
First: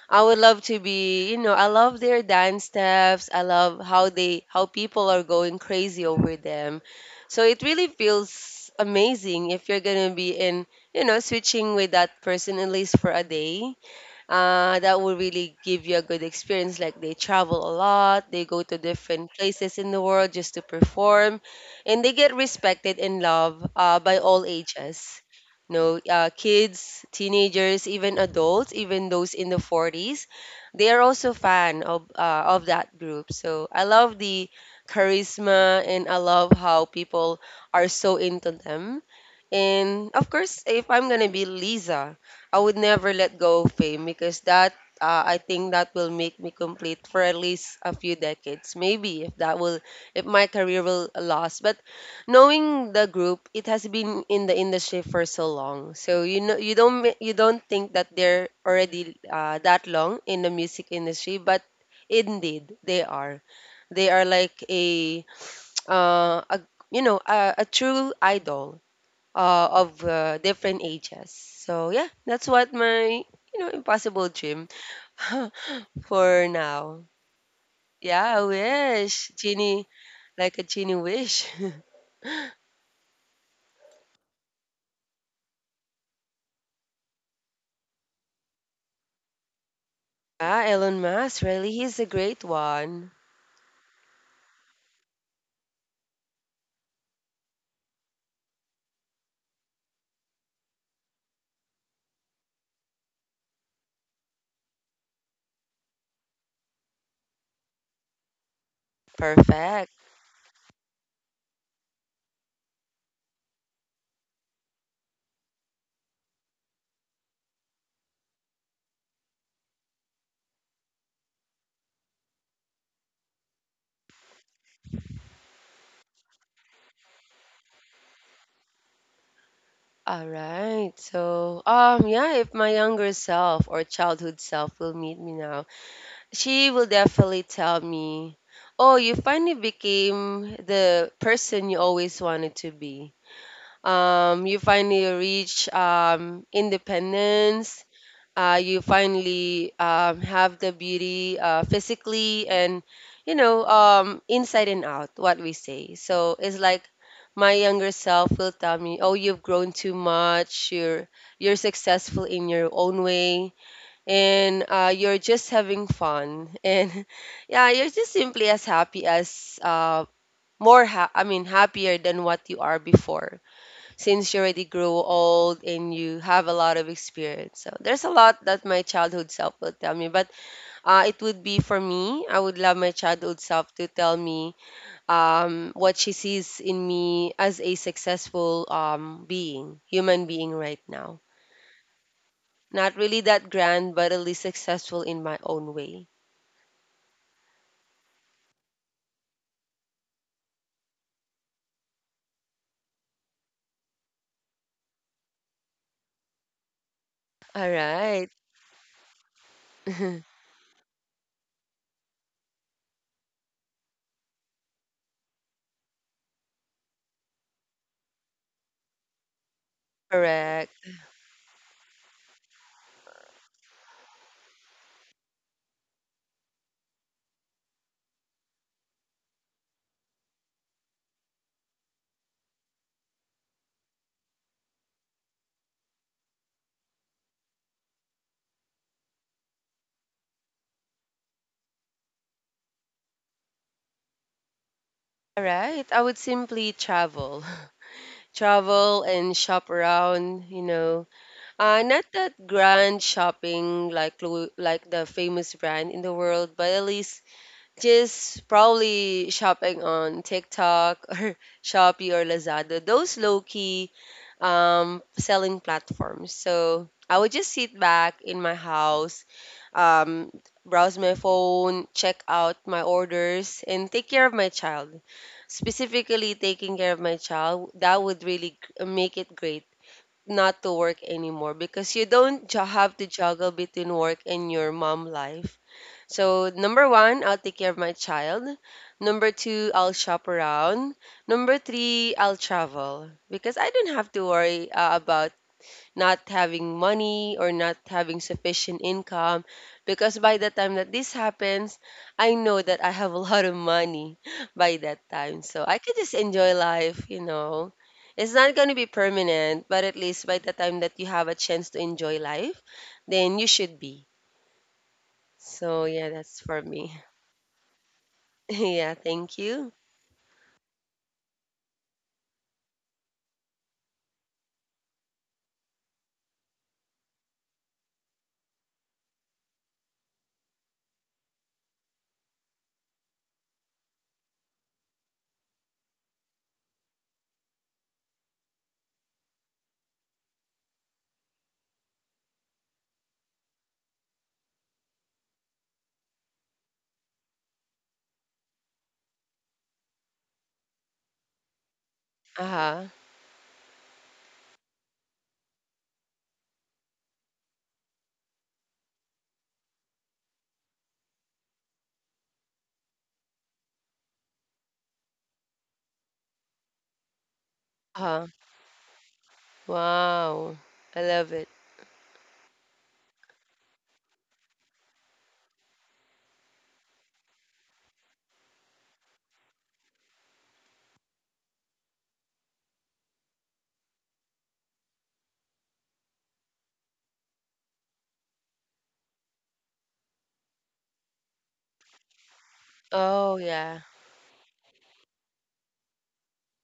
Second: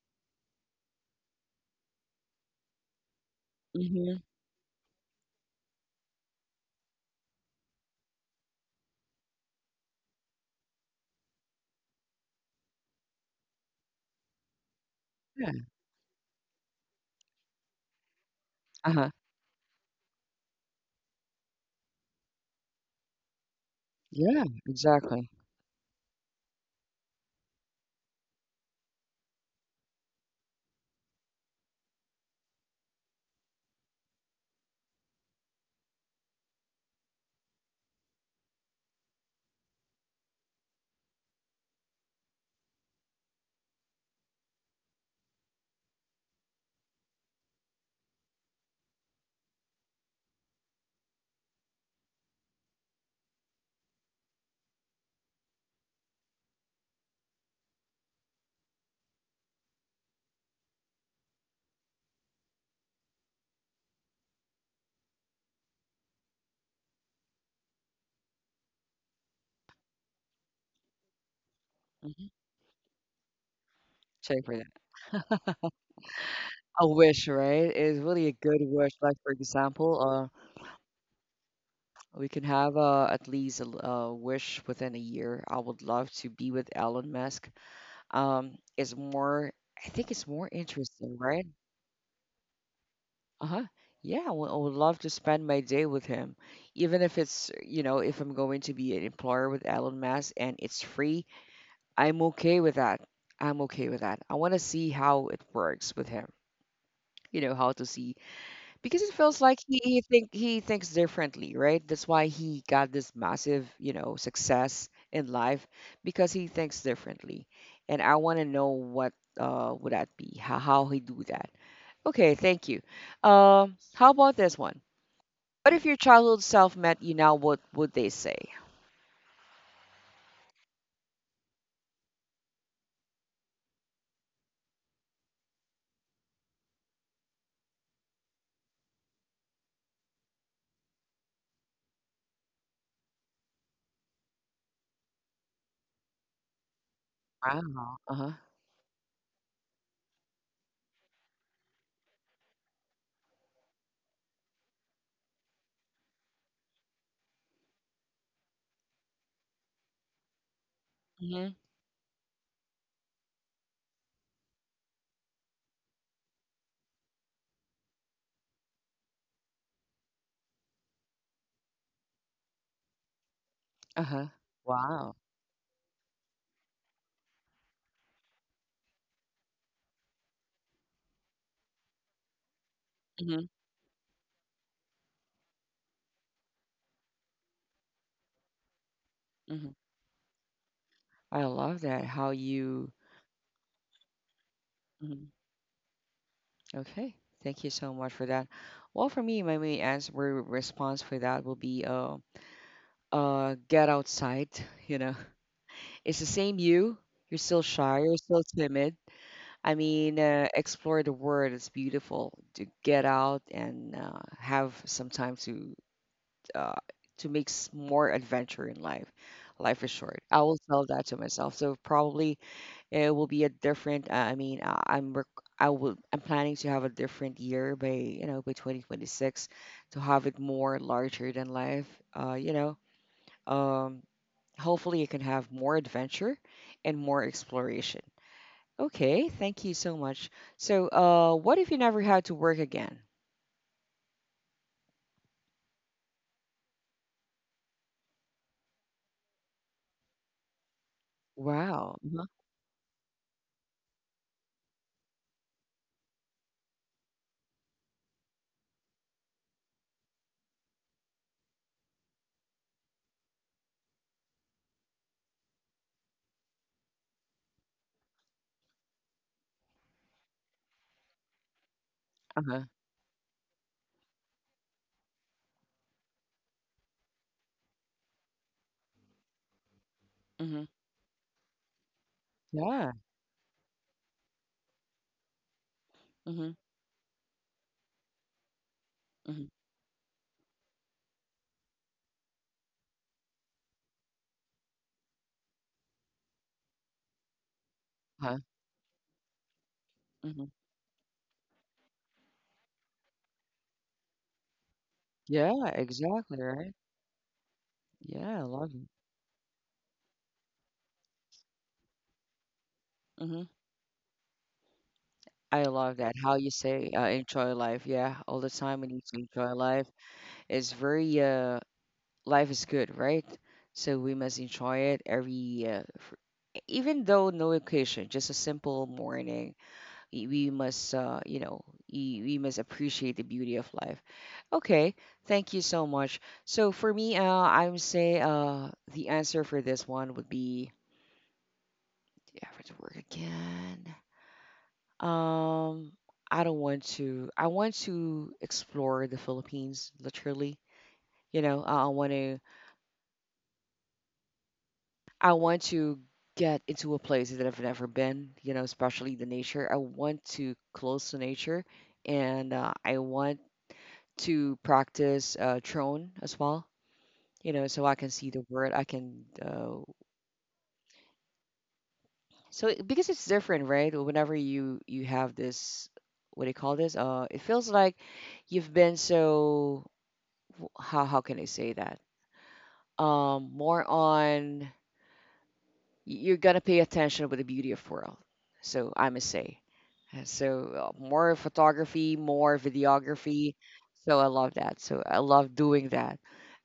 [SPEAKER 2] I would love to be, you know, I love their dance steps. I love how
[SPEAKER 1] you?
[SPEAKER 2] they how people are going crazy over them. So it really feels amazing if you're gonna be in, you know, switching with that person at least for a day. That will
[SPEAKER 1] Yeah,
[SPEAKER 2] really give you a good experience. Like they travel a lot, they go to
[SPEAKER 1] uh-huh.
[SPEAKER 2] different places in the world just to perform, and they get respected and loved by
[SPEAKER 1] Yeah,
[SPEAKER 2] all ages.
[SPEAKER 1] exactly.
[SPEAKER 2] No, kids, teenagers, even adults, even those in the 40s, they are also fan of that group. So I love the charisma and I love how people are so into them. And of course, if I'm gonna be Lisa, I would never let go of fame because that I think that will make me complete for at least a few decades, maybe, if that will, if my career will last. But knowing the group, it has been in the industry for so long, so you know you don't you don't think that they're already that long in the music industry, but indeed they are. They are like a a you know a true idol of different ages. So yeah,
[SPEAKER 1] Mhm.
[SPEAKER 2] that's what my, you know, impossible
[SPEAKER 1] Check for
[SPEAKER 2] dream
[SPEAKER 1] that.
[SPEAKER 2] for
[SPEAKER 1] A
[SPEAKER 2] now.
[SPEAKER 1] wish, right? Is really a
[SPEAKER 2] Yeah, I
[SPEAKER 1] good wish. Like, for
[SPEAKER 2] wish genie,
[SPEAKER 1] example,
[SPEAKER 2] like a genie wish.
[SPEAKER 1] we can have at least a wish within a year. I would love to be with Elon Musk. It's more. I think it's more
[SPEAKER 2] Ah, Elon
[SPEAKER 1] interesting,
[SPEAKER 2] Musk
[SPEAKER 1] right?
[SPEAKER 2] really, he's a great one.
[SPEAKER 1] Uh-huh. Yeah, I would love to spend my day with him, even if it's you know if I'm going to be an employer with Elon Musk, and it's free. I'm okay with that. I'm okay with that. I want to see how it works with him. You know how to see Because it feels like he,
[SPEAKER 2] Perfect.
[SPEAKER 1] he think he thinks differently, right? That's why he got this massive, success in life because he thinks differently. And I want to know what would that be, how he do that. Okay, thank you. How about this one? What if your childhood self met you now, what would they say?
[SPEAKER 2] All right. So yeah, if my younger self or childhood self will meet me now, she will definitely tell me, "Oh, you finally became the person you always wanted to be. You finally reach independence.
[SPEAKER 1] Wow. Uh-huh.
[SPEAKER 2] You finally have the beauty physically and, you know, inside and out, what we say." So it's like my younger self will tell me, "Oh, you've grown too much. You're
[SPEAKER 1] Hmm.
[SPEAKER 2] successful in your own way. And you're just having fun and yeah, you're just simply as happy as, more ha- I mean happier than what you are before,
[SPEAKER 1] Uh-huh.
[SPEAKER 2] since you already grow
[SPEAKER 1] Wow.
[SPEAKER 2] old and you have a lot of experience." So there's a lot that my childhood self will tell me, but it would be for me. I would love my childhood
[SPEAKER 1] Hmm.
[SPEAKER 2] self to tell me what she sees in me as a successful
[SPEAKER 1] Hmm.
[SPEAKER 2] human being right now.
[SPEAKER 1] I love that how you
[SPEAKER 2] Not really that grand, but at least successful in
[SPEAKER 1] Mhm.
[SPEAKER 2] my own way.
[SPEAKER 1] Okay, thank you so much for that. Well, for me, my main answer response for that will be get outside. You know, it's the same you. You're still
[SPEAKER 2] All
[SPEAKER 1] shy. You're
[SPEAKER 2] right.
[SPEAKER 1] still timid. I mean, explore the world. It's beautiful to get out and have some time to uh, more adventure in life. Life is short. I will
[SPEAKER 2] Correct.
[SPEAKER 1] tell that to myself. So probably it will be a different. I mean, I, I'm rec- I will I'm planning to have a different year by you know by 2026 to have it more larger than life. Uh, you know, um, hopefully you can have more adventure and more exploration. Okay, thank you so much. So, what if you never had to work again?
[SPEAKER 2] All right. I would simply travel. Travel and shop around, you know.
[SPEAKER 1] Wow.
[SPEAKER 2] Not
[SPEAKER 1] Uh-huh.
[SPEAKER 2] that grand shopping, like like the famous brand in the world, but at least just probably shopping on TikTok or Shopee or Lazada, those low key selling platforms. So I would just sit back in my house, um, browse my phone, check out
[SPEAKER 1] Uh-huh.
[SPEAKER 2] my orders, and take care of my child. Specifically, taking care of my child, that would really make it great not
[SPEAKER 1] Mm-hmm.
[SPEAKER 2] to work anymore, because you don't
[SPEAKER 1] Yeah.
[SPEAKER 2] have to juggle between work and your mom life.
[SPEAKER 1] Mm-hmm.
[SPEAKER 2] So, number one, I'll take care of my child. Number
[SPEAKER 1] Mm-hmm.
[SPEAKER 2] two, I'll shop around. Number three, I'll travel, because I don't have to worry about not having money or not having
[SPEAKER 1] Huh.
[SPEAKER 2] sufficient income, because by
[SPEAKER 1] Mm-hmm.
[SPEAKER 2] the time that this happens, I know that I have a lot of money by that time. So
[SPEAKER 1] Yeah,
[SPEAKER 2] I could just
[SPEAKER 1] exactly,
[SPEAKER 2] enjoy
[SPEAKER 1] right?
[SPEAKER 2] life, you know. It's
[SPEAKER 1] Yeah, I
[SPEAKER 2] not going
[SPEAKER 1] love
[SPEAKER 2] to be
[SPEAKER 1] it.
[SPEAKER 2] permanent, but at least by the time that you have a chance to enjoy life, then
[SPEAKER 1] Mm-hmm.
[SPEAKER 2] you should be.
[SPEAKER 1] I
[SPEAKER 2] So
[SPEAKER 1] love
[SPEAKER 2] yeah,
[SPEAKER 1] that. How
[SPEAKER 2] that's
[SPEAKER 1] you
[SPEAKER 2] for
[SPEAKER 1] say
[SPEAKER 2] me.
[SPEAKER 1] enjoy life. Yeah, all the time we
[SPEAKER 2] Yeah,
[SPEAKER 1] need to
[SPEAKER 2] thank
[SPEAKER 1] enjoy
[SPEAKER 2] you.
[SPEAKER 1] life. It's very life is good, right? So we must enjoy it every, even though no occasion, just a simple morning. We must, you know, we must appreciate the beauty of life. Okay, thank you so much. So for me, I would say the answer for this one would be the average work again. Um, I don't want to. I want to explore the Philippines, literally. You know,
[SPEAKER 2] Uh-huh.
[SPEAKER 1] I want to get into a place that I've never been. You know, especially the nature. I want to close to nature, and I want to practice drone as well. You know, so I can
[SPEAKER 2] Uh-huh.
[SPEAKER 1] see the world. I can.
[SPEAKER 2] Wow. I love it.
[SPEAKER 1] Because it's different, right? Whenever you have this, what do you call this? It feels like you've been so how can I say that? Um, more on y- you're gonna pay attention with the beauty of world. So I must say, Uh, so more photography, more
[SPEAKER 2] Oh
[SPEAKER 1] videography.
[SPEAKER 2] yeah.
[SPEAKER 1] So I love that. So I love doing that,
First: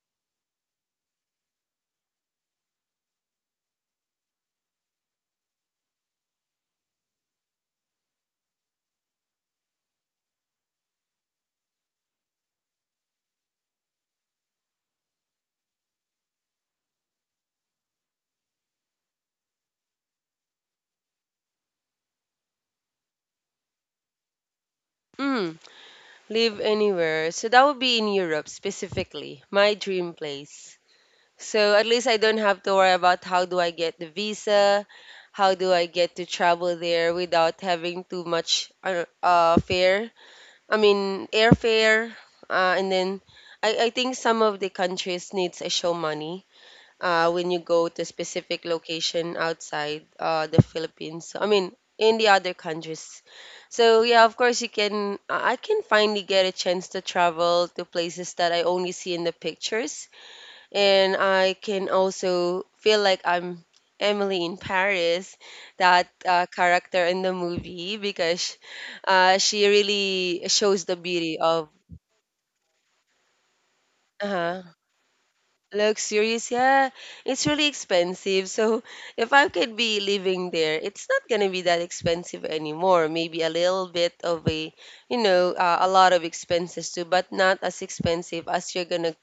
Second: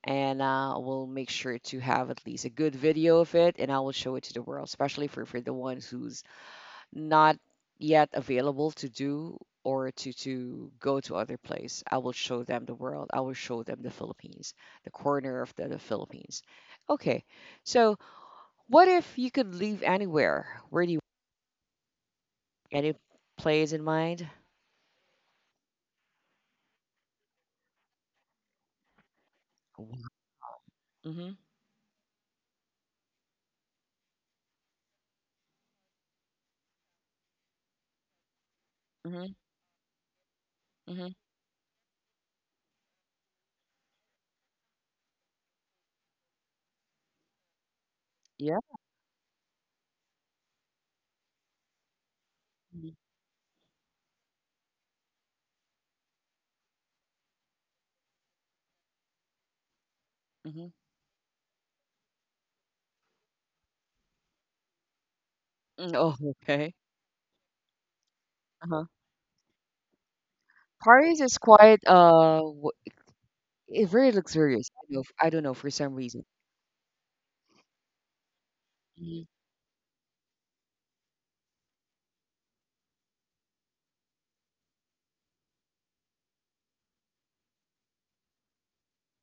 [SPEAKER 1] and I will make sure to have at least a good video of it, and I will show it to the world, especially for the ones who's not yet available to do or to go to other place. I will show them the world. I will show them the Philippines, the corner of the Philippines. Okay. So what if you could live anywhere, where do you any place in mind?
[SPEAKER 2] Mm. Live anywhere. So that would be in Europe specifically, my
[SPEAKER 1] Mm-hmm.
[SPEAKER 2] dream place. So at least I don't have to worry about how do I get the visa, how do I get to travel there without having too much
[SPEAKER 1] Mm-hmm.
[SPEAKER 2] fare. I
[SPEAKER 1] Mm-hmm.
[SPEAKER 2] mean airfare. And then, I think some of the countries needs a show money when you go to
[SPEAKER 1] Yeah.
[SPEAKER 2] specific location outside the Philippines. I mean, in the other
[SPEAKER 1] Mm-hmm.
[SPEAKER 2] countries. So yeah, of course you can. I can finally get a chance to travel to places that I only see in the pictures,
[SPEAKER 1] Mm-hmm.
[SPEAKER 2] and I can also feel like I'm Emily in Paris, that
[SPEAKER 1] Oh. Okay.
[SPEAKER 2] character in the movie, because
[SPEAKER 1] Uh-huh.
[SPEAKER 2] she really shows the
[SPEAKER 1] Paris is
[SPEAKER 2] beauty of.
[SPEAKER 1] quite it very
[SPEAKER 2] Uh-huh.
[SPEAKER 1] luxurious, I know. I don't know, for some reason.
[SPEAKER 2] Luxurious, yeah. It's really expensive. So
[SPEAKER 1] Mhm.
[SPEAKER 2] if I could be living there, it's not gonna be that expensive anymore. Maybe a little bit of a, you know, a lot of expenses too, but not as expensive as you're gonna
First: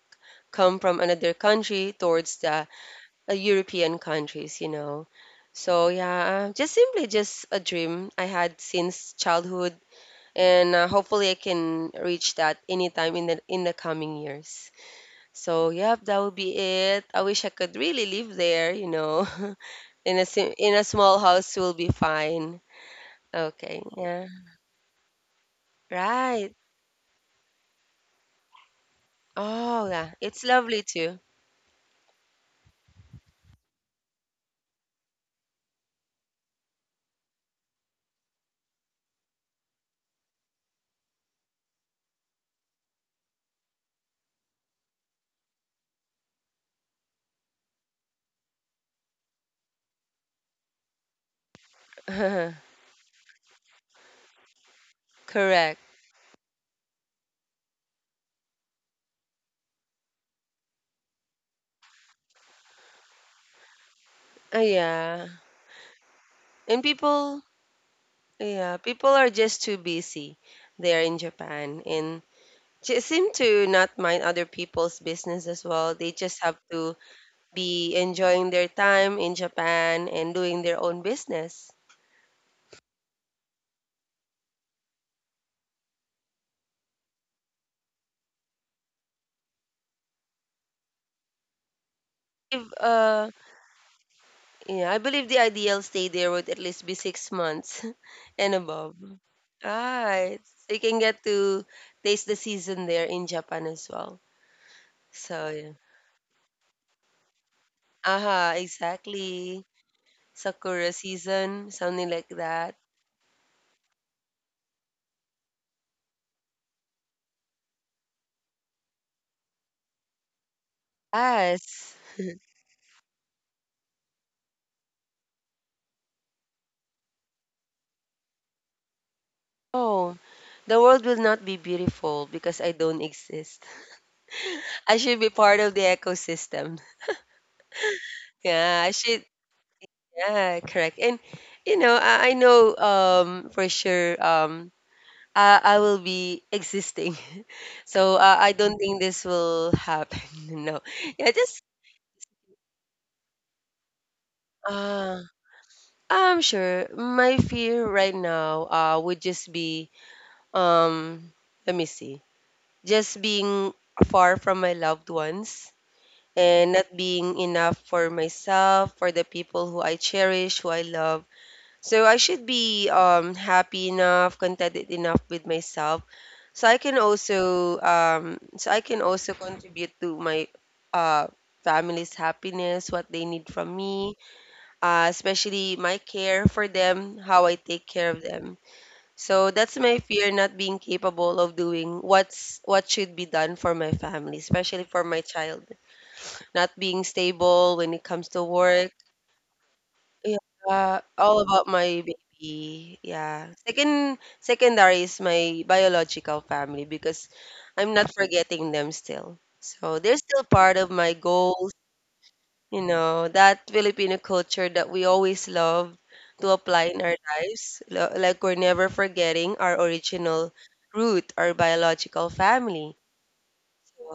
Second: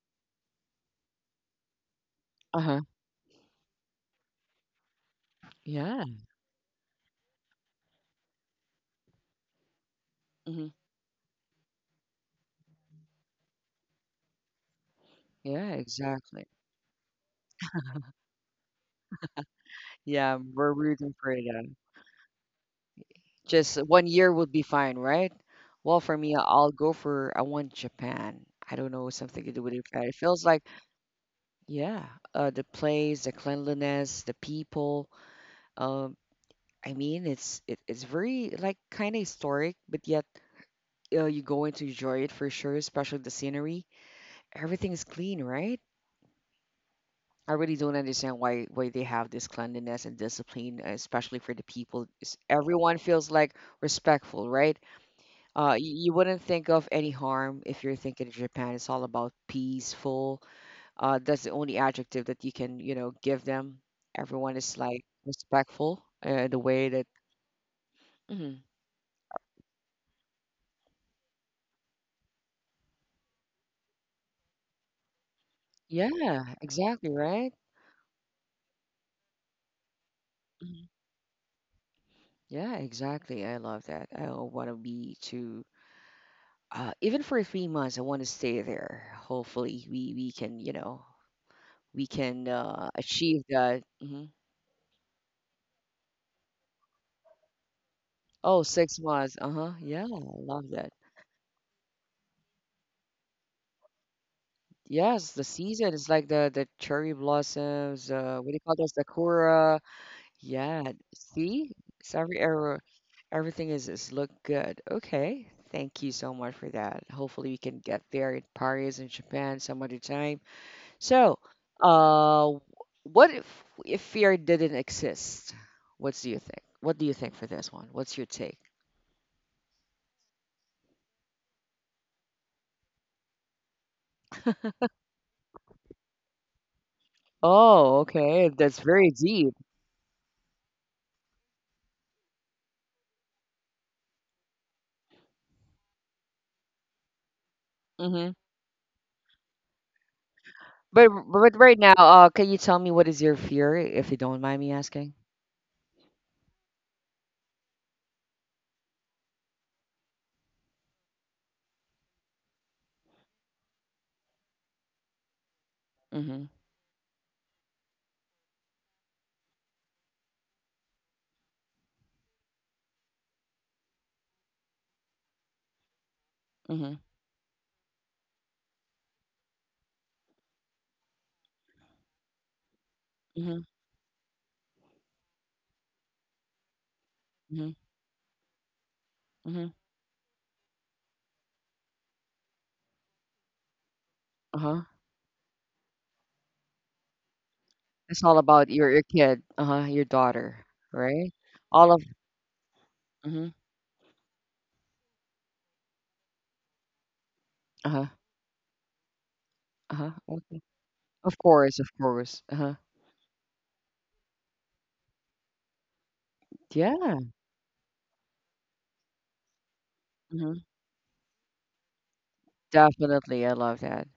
[SPEAKER 2] come from another country towards the
[SPEAKER 1] Uh-huh.
[SPEAKER 2] European countries, you know. So
[SPEAKER 1] Yeah.
[SPEAKER 2] yeah, just simply just a dream I had since childhood,
[SPEAKER 1] Hmm.
[SPEAKER 2] and hopefully I can reach that anytime in the coming years. So
[SPEAKER 1] Yeah,
[SPEAKER 2] yep, that would
[SPEAKER 1] exactly.
[SPEAKER 2] be it. I wish I could really live there, you know. In a
[SPEAKER 1] Yeah, we're
[SPEAKER 2] in a
[SPEAKER 1] rooting
[SPEAKER 2] small
[SPEAKER 1] for
[SPEAKER 2] house will
[SPEAKER 1] them.
[SPEAKER 2] be fine.
[SPEAKER 1] Just
[SPEAKER 2] Okay,
[SPEAKER 1] one
[SPEAKER 2] yeah.
[SPEAKER 1] year would be fine, right? Well, for me,
[SPEAKER 2] Right.
[SPEAKER 1] I'll go for I want Japan. I don't know, something to do with
[SPEAKER 2] Oh,
[SPEAKER 1] Japan.
[SPEAKER 2] yeah.
[SPEAKER 1] It
[SPEAKER 2] It's
[SPEAKER 1] feels like,
[SPEAKER 2] lovely too.
[SPEAKER 1] yeah, the place, the cleanliness, the people. Um, I mean, it's very like kind of historic, but yet you're going to enjoy it for sure. Especially the scenery. Everything is clean, right? I really don't understand why they have this cleanliness and discipline, especially for the people. Everyone feels like respectful, right?
[SPEAKER 2] Correct.
[SPEAKER 1] You you wouldn't think of any harm if you're thinking of Japan. It's all about peaceful. That's the only adjective that you can, you know, give them. Everyone is like
[SPEAKER 2] Yeah.
[SPEAKER 1] respectful, the
[SPEAKER 2] And
[SPEAKER 1] way that.
[SPEAKER 2] people,
[SPEAKER 1] Mhm.
[SPEAKER 2] yeah, people are just too busy there in Japan, and they seem to not mind other people's business as well. They just
[SPEAKER 1] Yeah,
[SPEAKER 2] have to
[SPEAKER 1] exactly, right?
[SPEAKER 2] be enjoying their time in Japan and doing their
[SPEAKER 1] Mhm.
[SPEAKER 2] own business.
[SPEAKER 1] Yeah, exactly. I love that. I want to be to even for 3 months, I want to stay there. Hopefully, we can, we can
[SPEAKER 2] If,
[SPEAKER 1] achieve that. Hmm.
[SPEAKER 2] Yeah, I believe the ideal stay there would at least be 6 months and
[SPEAKER 1] Oh,
[SPEAKER 2] above.
[SPEAKER 1] 6 months. Uh-huh. Yeah, I
[SPEAKER 2] Ah,
[SPEAKER 1] love
[SPEAKER 2] so you
[SPEAKER 1] that.
[SPEAKER 2] can get to taste the season there in Japan as well.
[SPEAKER 1] Yes, the
[SPEAKER 2] So, yeah.
[SPEAKER 1] season is like the cherry blossoms, what do
[SPEAKER 2] Aha,
[SPEAKER 1] you call those?
[SPEAKER 2] exactly.
[SPEAKER 1] Sakura. Yeah,
[SPEAKER 2] Sakura
[SPEAKER 1] see?
[SPEAKER 2] season, something
[SPEAKER 1] It's
[SPEAKER 2] like
[SPEAKER 1] every
[SPEAKER 2] that.
[SPEAKER 1] era, everything is look good. Okay, thank you so much for that. Hopefully we can get there in Paris and Japan some other time. So,
[SPEAKER 2] Yes.
[SPEAKER 1] uh, what if fear didn't exist? What do you think? What do you think for this one? What's your take?
[SPEAKER 2] Oh, the world will not be beautiful because I don't exist. I should be part of the ecosystem.
[SPEAKER 1] Oh, okay, that's
[SPEAKER 2] Yeah, I
[SPEAKER 1] very
[SPEAKER 2] should.
[SPEAKER 1] deep.
[SPEAKER 2] Yeah, correct. And you know, I know for sure I will be existing. So
[SPEAKER 1] Hmm.
[SPEAKER 2] I don't think this will happen. No.
[SPEAKER 1] But
[SPEAKER 2] Yeah,
[SPEAKER 1] but
[SPEAKER 2] just
[SPEAKER 1] right now, can you tell me what is your fear, if you don't mind me asking?
[SPEAKER 2] uh I'm sure my fear right now would just be um let me see. Just being far from my loved ones
[SPEAKER 1] Mm-hmm.
[SPEAKER 2] and not being enough for myself, for the people who I cherish, who I love. So I should be happy enough, contented enough with myself. So I
[SPEAKER 1] Mm-hmm.
[SPEAKER 2] can also so I can also contribute to my uh, family's happiness, what they need
[SPEAKER 1] Mm-hmm.
[SPEAKER 2] from me, especially my care for them, how I
[SPEAKER 1] Mm-hmm.
[SPEAKER 2] take care of them. So
[SPEAKER 1] Mm-hmm.
[SPEAKER 2] that's my fear, not being capable of doing what should be done for my family,
[SPEAKER 1] Uh-huh.
[SPEAKER 2] especially for my child, not being stable when it
[SPEAKER 1] It's
[SPEAKER 2] comes
[SPEAKER 1] all
[SPEAKER 2] to
[SPEAKER 1] about your
[SPEAKER 2] work.
[SPEAKER 1] your kid, uh-huh, your daughter,
[SPEAKER 2] Yeah,
[SPEAKER 1] right?
[SPEAKER 2] all about
[SPEAKER 1] All of
[SPEAKER 2] my baby.
[SPEAKER 1] mm-hmm.
[SPEAKER 2] Yeah. Second, secondary is my biological family, because I'm
[SPEAKER 1] Uh-huh.
[SPEAKER 2] not forgetting them still. So
[SPEAKER 1] Uh-huh.
[SPEAKER 2] they're still
[SPEAKER 1] Okay.
[SPEAKER 2] part of my
[SPEAKER 1] Of
[SPEAKER 2] goals,
[SPEAKER 1] course, of course. Uh-huh.
[SPEAKER 2] you know, that Filipino culture that we always love to apply in
[SPEAKER 1] Yeah.
[SPEAKER 2] our lives. Like we're never forgetting our original
[SPEAKER 1] Mm-hmm.
[SPEAKER 2] root, our biological family.
[SPEAKER 1] Definitely. I love
[SPEAKER 2] So,
[SPEAKER 1] that.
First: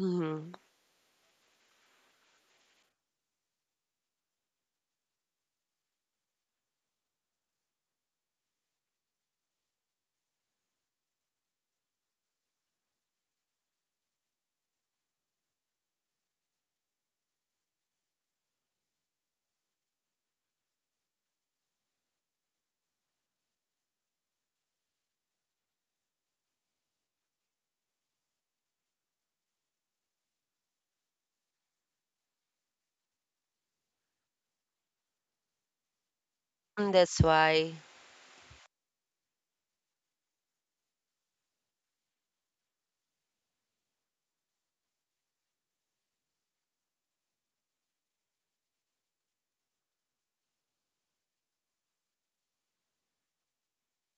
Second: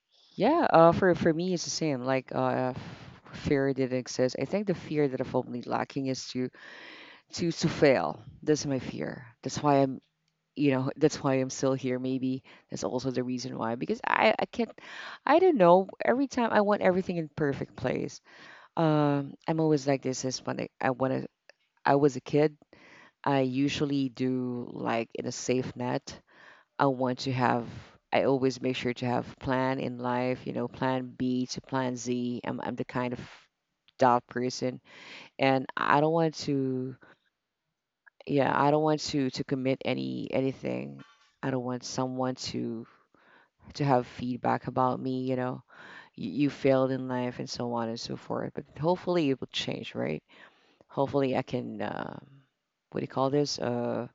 [SPEAKER 2] mhm.
[SPEAKER 1] Yeah, for me it's the same. Like fear didn't exist. I think the fear that I'm only lacking is to fail. That's my fear. That's why I'm still here, maybe. That's also the reason why, because I can't. I don't know, every time I want everything in perfect place. I'm always like this is when I want to I was a kid. I usually do like in a safe net. i want to have I always make sure to have plan in life, you know, plan B to plan Z. I'm the kind of dot person, and I don't want to,
[SPEAKER 2] That's why.
[SPEAKER 1] yeah, I don't want to commit anything. I don't want someone to have feedback about me, you know, you failed in life and so on and so forth. But hopefully it will change, right? Hopefully I can, what do you call this?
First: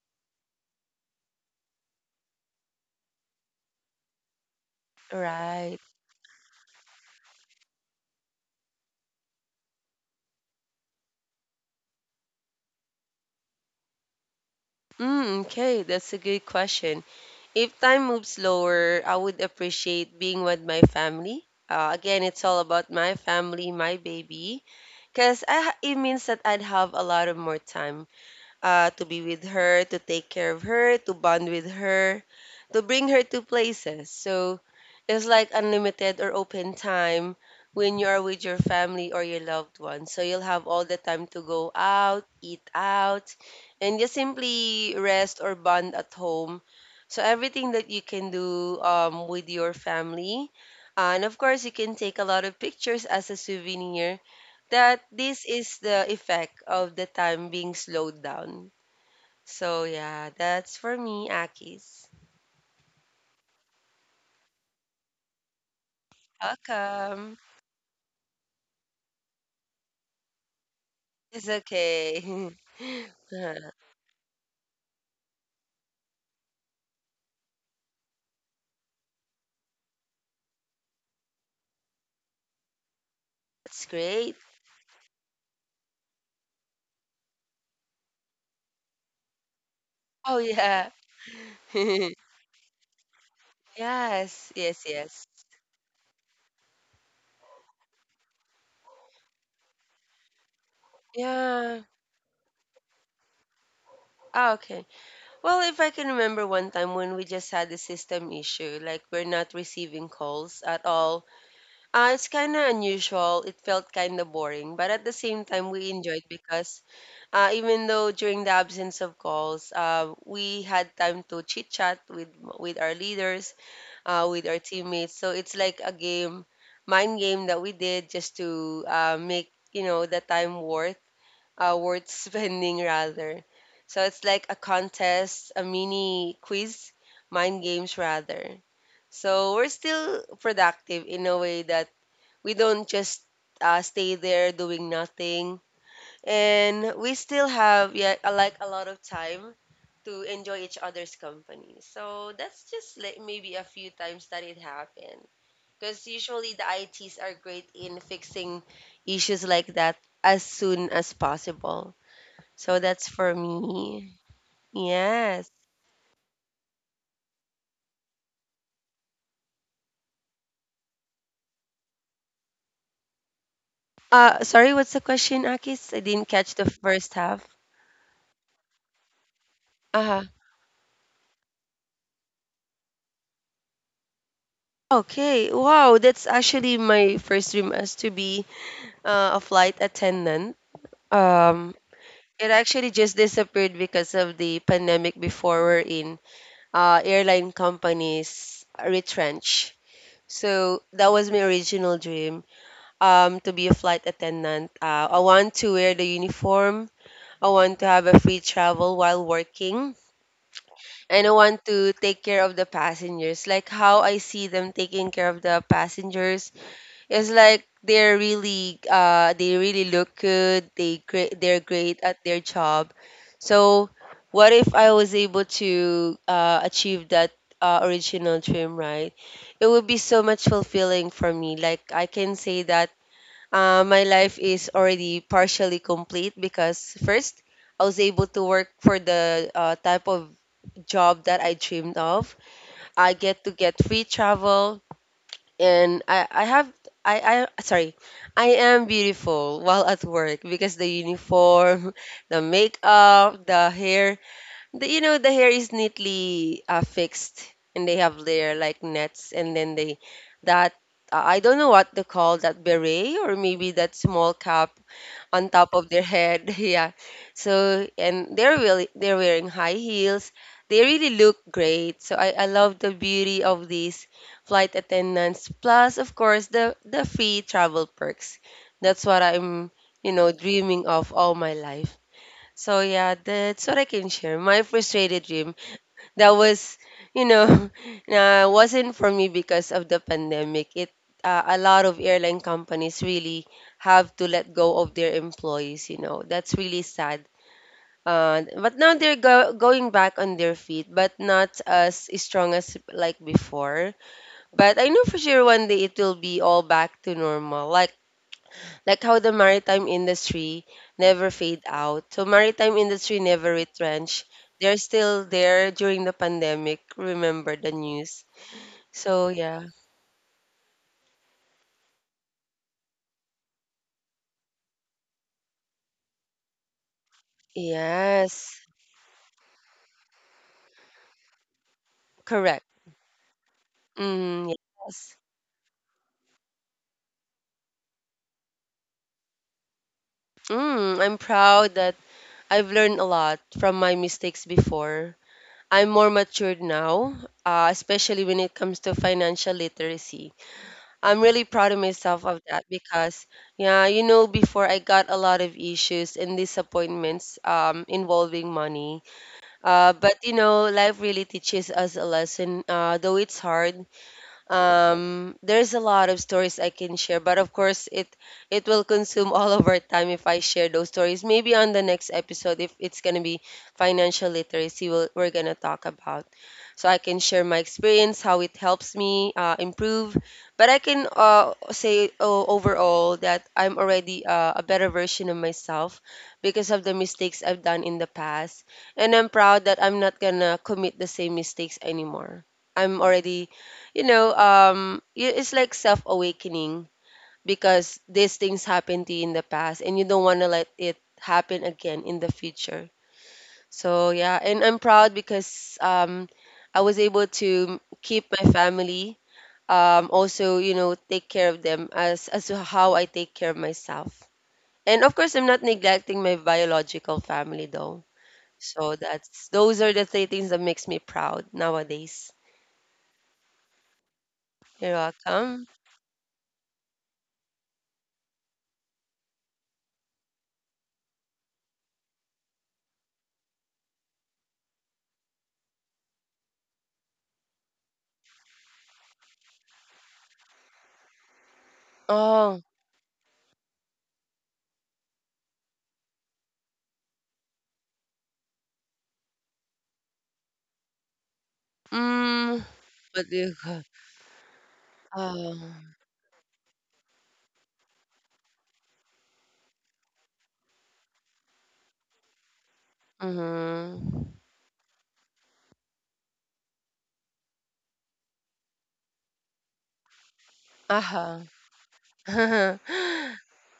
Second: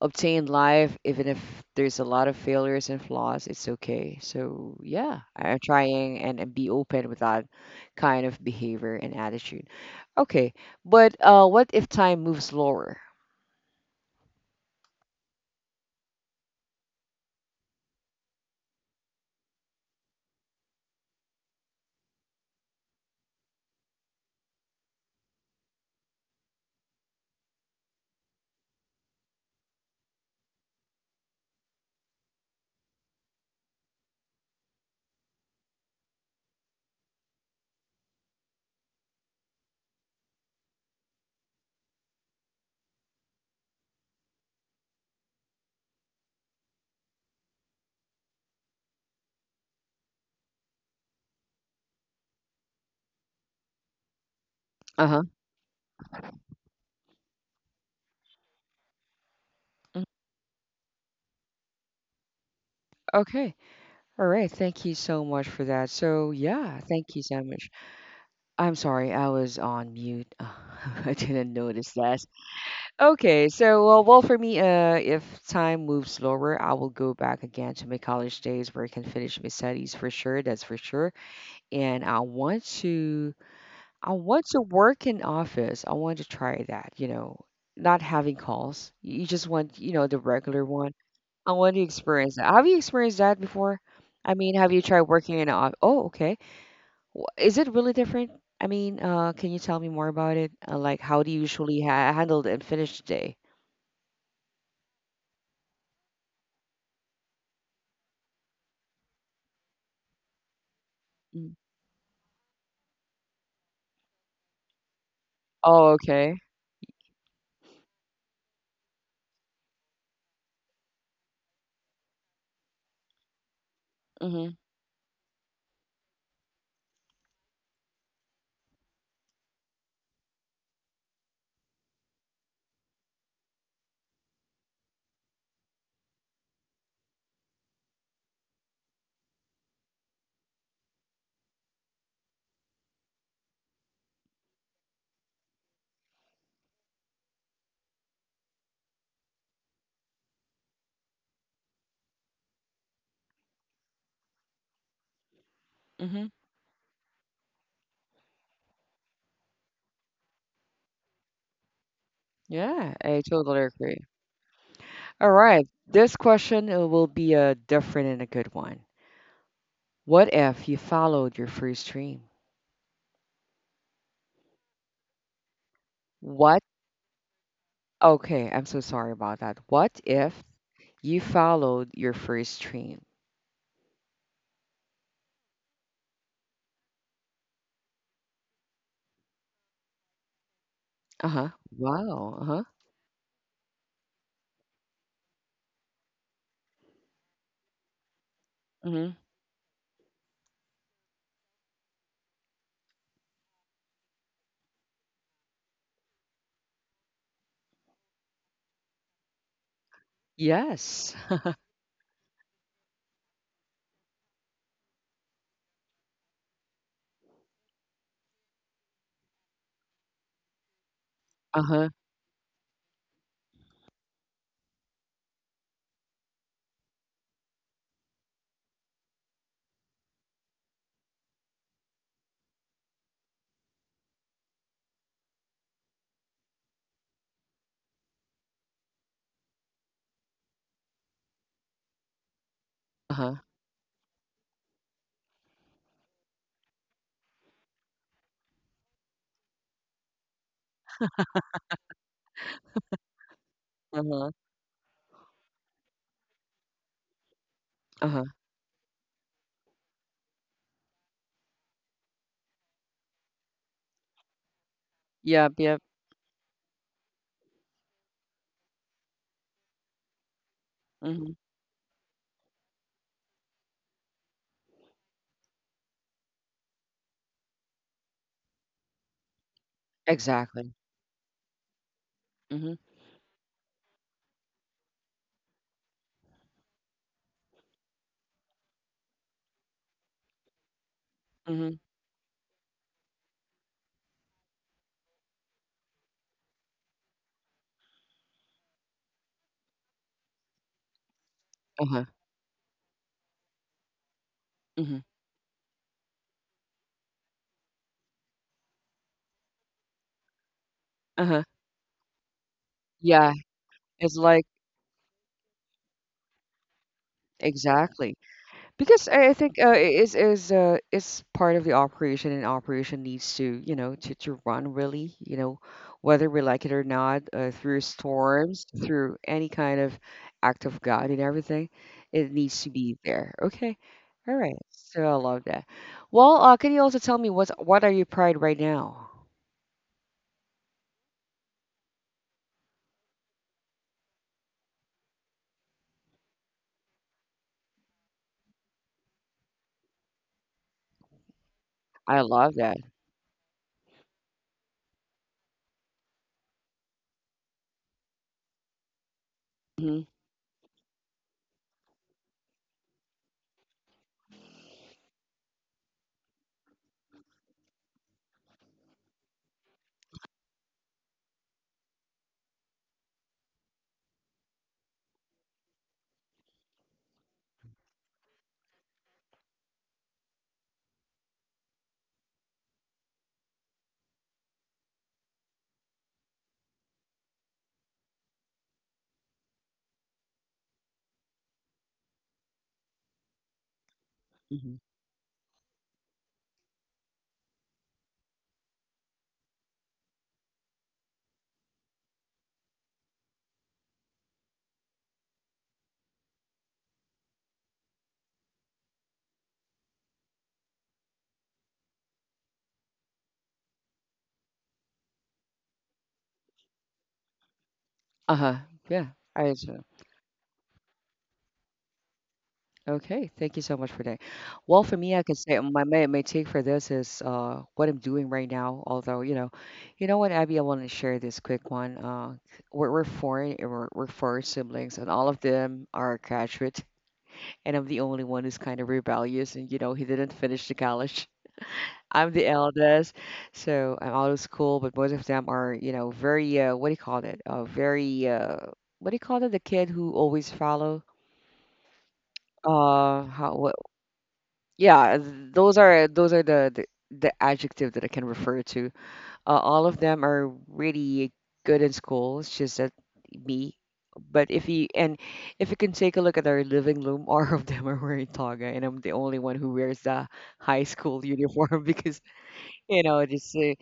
[SPEAKER 1] Obtain life, even if there's a lot of failures and flaws, it's okay. So yeah, I'm
[SPEAKER 2] Right.
[SPEAKER 1] trying and be open with that kind of behavior and attitude. Okay, but what if time moves slower?
[SPEAKER 2] Mm, okay, that's a good question. If time moves slower, I would appreciate being with my family. Again, it's all about my family, my baby, because it means that I'd have a lot of more time to be with her, to take care of her, to bond with her, to bring her to places. So it's like unlimited or open time when you are with your family or your loved ones. So you'll have all the time to go out, eat out, and just simply rest or bond at home. So everything that you can do with your family. And of course, you can take a lot of pictures as a souvenir that
[SPEAKER 1] Uh huh.
[SPEAKER 2] this is the effect of the time being slowed down so yeah, that's for me, Akis.
[SPEAKER 1] Okay. All right. Thank you so much for that. So, yeah, thank you
[SPEAKER 2] Welcome.
[SPEAKER 1] so much. I'm sorry, I was on mute. I
[SPEAKER 2] It's
[SPEAKER 1] didn't notice that.
[SPEAKER 2] okay.
[SPEAKER 1] Okay,
[SPEAKER 2] Uh,
[SPEAKER 1] so well, for me, if time moves slower, I will go back again to my college days where I can finish my studies for sure. That's for sure. And
[SPEAKER 2] That's
[SPEAKER 1] I
[SPEAKER 2] great.
[SPEAKER 1] want to work in office. I want to try that. You know, not having calls. You just want, you know, the
[SPEAKER 2] Oh
[SPEAKER 1] regular
[SPEAKER 2] yeah.
[SPEAKER 1] one. I want to experience that. Have you experienced that before? I
[SPEAKER 2] Yes,
[SPEAKER 1] mean, have you
[SPEAKER 2] yes,
[SPEAKER 1] tried
[SPEAKER 2] yes.
[SPEAKER 1] working in an office? Oh, okay. Is it really different? I mean, can you tell me more about it? Like, how do you
[SPEAKER 2] Yeah.
[SPEAKER 1] usually ha handle and finish the day?
[SPEAKER 2] Okay. Well, if I can remember one time when we just had a system issue, like we're not receiving calls at all.
[SPEAKER 1] Mm.
[SPEAKER 2] It's kind of unusual. It felt kind of boring, but at the same time, we
[SPEAKER 1] Oh,
[SPEAKER 2] enjoyed
[SPEAKER 1] okay.
[SPEAKER 2] because even though during the absence of calls, we had time to chit chat with our leaders, with
[SPEAKER 1] Mm-hmm.
[SPEAKER 2] our teammates. So it's like a game, mind game that we did just to make the time worth worth spending rather. So it's like a contest, a mini quiz, mind games rather. So we're still productive in a way that we don't just stay there doing nothing and we still have yet like a lot of time to enjoy each other's company. So that's just like maybe a few times that it happened. Because
[SPEAKER 1] Mm-hmm.
[SPEAKER 2] usually the ITs are great in fixing issues like that as soon as possible. So
[SPEAKER 1] Yeah,
[SPEAKER 2] that's
[SPEAKER 1] I
[SPEAKER 2] for
[SPEAKER 1] totally agree.
[SPEAKER 2] me.
[SPEAKER 1] All
[SPEAKER 2] Yes.
[SPEAKER 1] right. This question will be a different and a good one. What if you followed your first dream?
[SPEAKER 2] Sorry, what's the question, Akis? I didn't catch
[SPEAKER 1] What?
[SPEAKER 2] the first half.
[SPEAKER 1] Okay, I'm so sorry about that. What
[SPEAKER 2] Uh-huh.
[SPEAKER 1] if you followed your first dream?
[SPEAKER 2] Okay. Wow, that's actually my first dream as to be a flight attendant.
[SPEAKER 1] Uh-huh.
[SPEAKER 2] Um,
[SPEAKER 1] Wow.
[SPEAKER 2] It
[SPEAKER 1] Uh-huh.
[SPEAKER 2] actually just disappeared because of the pandemic before we're in airline companies
[SPEAKER 1] Mm-hmm.
[SPEAKER 2] retrench. So that was my original dream to be a flight attendant. I want to wear the uniform. I want to have a free travel while working.
[SPEAKER 1] Yes.
[SPEAKER 2] And I want to take care of the passengers, like how I see them taking care of the passengers it's like they're really they really look good. They great they're
[SPEAKER 1] Uh-huh.
[SPEAKER 2] great at their job. So what if I was able to achieve that original dream, right? It would be so much fulfilling for me. Like I can say that my life is already partially complete because first I was able to work for the type of job that I dreamed of. I
[SPEAKER 1] Uh-huh.
[SPEAKER 2] get to get free travel and I have I, sorry I am beautiful while at work because the uniform, the makeup, the hair,
[SPEAKER 1] Uh-huh.
[SPEAKER 2] the the hair is neatly fixed and they
[SPEAKER 1] Uh-huh.
[SPEAKER 2] have their like nets and then they that I don't know what to call that beret or maybe that small cap on
[SPEAKER 1] Yep,
[SPEAKER 2] top
[SPEAKER 1] yep.
[SPEAKER 2] of their head. Yeah. So and they're wearing high heels. They really
[SPEAKER 1] Mm-hmm.
[SPEAKER 2] look great. So I love the beauty of these flight attendants. Plus, of course, the free travel perks. That's what I'm,
[SPEAKER 1] Exactly.
[SPEAKER 2] dreaming of all my life.
[SPEAKER 1] Mhm.
[SPEAKER 2] So yeah, that's what I can share. My frustrated dream that was you know wasn't for me because of the pandemic it a
[SPEAKER 1] Mhm.
[SPEAKER 2] lot of airline companies really have to let go of their employees that's really sad but now they're going back on their feet but not
[SPEAKER 1] Uh-huh.
[SPEAKER 2] as strong as like before but I
[SPEAKER 1] Mhm.
[SPEAKER 2] know for sure one day it will be all back to normal like how the maritime industry never
[SPEAKER 1] Uh-huh.
[SPEAKER 2] fade out. So maritime industry
[SPEAKER 1] Yeah,
[SPEAKER 2] never
[SPEAKER 1] it's
[SPEAKER 2] retrench.
[SPEAKER 1] like
[SPEAKER 2] They're still there during the pandemic. Remember the
[SPEAKER 1] exactly.
[SPEAKER 2] news.
[SPEAKER 1] Because I
[SPEAKER 2] So
[SPEAKER 1] I think
[SPEAKER 2] yeah.
[SPEAKER 1] it is it's part of the operation, and operation needs to, you know, to run really, you know, whether we like it or not, through
[SPEAKER 2] Yes.
[SPEAKER 1] storms, through any kind of act of God and everything, it needs
[SPEAKER 2] Correct.
[SPEAKER 1] to be there. Okay. All
[SPEAKER 2] Mm,
[SPEAKER 1] right. So I
[SPEAKER 2] yes.
[SPEAKER 1] love that. Well, can you also tell me what are you pride right now?
[SPEAKER 2] Mm, I'm proud that I've learned a lot from my mistakes before. I'm more matured now, especially when it comes to financial literacy. I'm really proud of
[SPEAKER 1] I
[SPEAKER 2] myself of
[SPEAKER 1] love
[SPEAKER 2] that
[SPEAKER 1] that.
[SPEAKER 2] because, yeah, you know, before I got a lot of issues and disappointments involving money.
[SPEAKER 1] Hmm.
[SPEAKER 2] But, you know, life really teaches us a lesson. Though it's hard, there's a lot of stories I can share, but of course it will consume all of our time if I share those stories. Maybe on the next episode, if it's gonna be financial literacy, we're gonna talk about. So I can share my experience, how it helps me improve. But I can say oh, overall that I'm already a better version of myself because of the mistakes I've done in the past, and I'm proud that I'm not gonna commit the same mistakes anymore. I'm already it's like self awakening because these things happened to you in the past and you don't want to let it happen again in the future. So, yeah, and I'm proud because I was able to keep my family, also, you know, take care of them as to how I take care of myself. And of course, I'm not neglecting my biological family though.
[SPEAKER 1] Uh-huh.
[SPEAKER 2] So
[SPEAKER 1] Yeah.
[SPEAKER 2] that's
[SPEAKER 1] I so
[SPEAKER 2] those are the three things that makes me proud nowadays.
[SPEAKER 1] okay. Thank you so much for that. Well,
[SPEAKER 2] You're
[SPEAKER 1] for me, I can say
[SPEAKER 2] welcome.
[SPEAKER 1] my take for this is what I'm doing right now. Although you know what, Abby, I want to share this quick one. We're four siblings, and all of them are graduate, and I'm the only one who's kind of rebellious, and you know, he didn't finish the college. I'm the
[SPEAKER 2] Oh.
[SPEAKER 1] eldest, so I'm out of school, but both of them are, you know, very what do you call it? Very what do you call it? The kid who always follow.
[SPEAKER 2] Mm,
[SPEAKER 1] Uh,
[SPEAKER 2] what do
[SPEAKER 1] how,
[SPEAKER 2] you
[SPEAKER 1] what,
[SPEAKER 2] call?
[SPEAKER 1] yeah,
[SPEAKER 2] Um,
[SPEAKER 1] those are the the adjective that I can refer to. All of them are really good in school. It's just that me.
[SPEAKER 2] mhm.
[SPEAKER 1] But if you and if you can take a look at our living room, all of them are wearing toga, and I'm the only one who wears the high school
[SPEAKER 2] Uh-huh.
[SPEAKER 1] uniform because you know just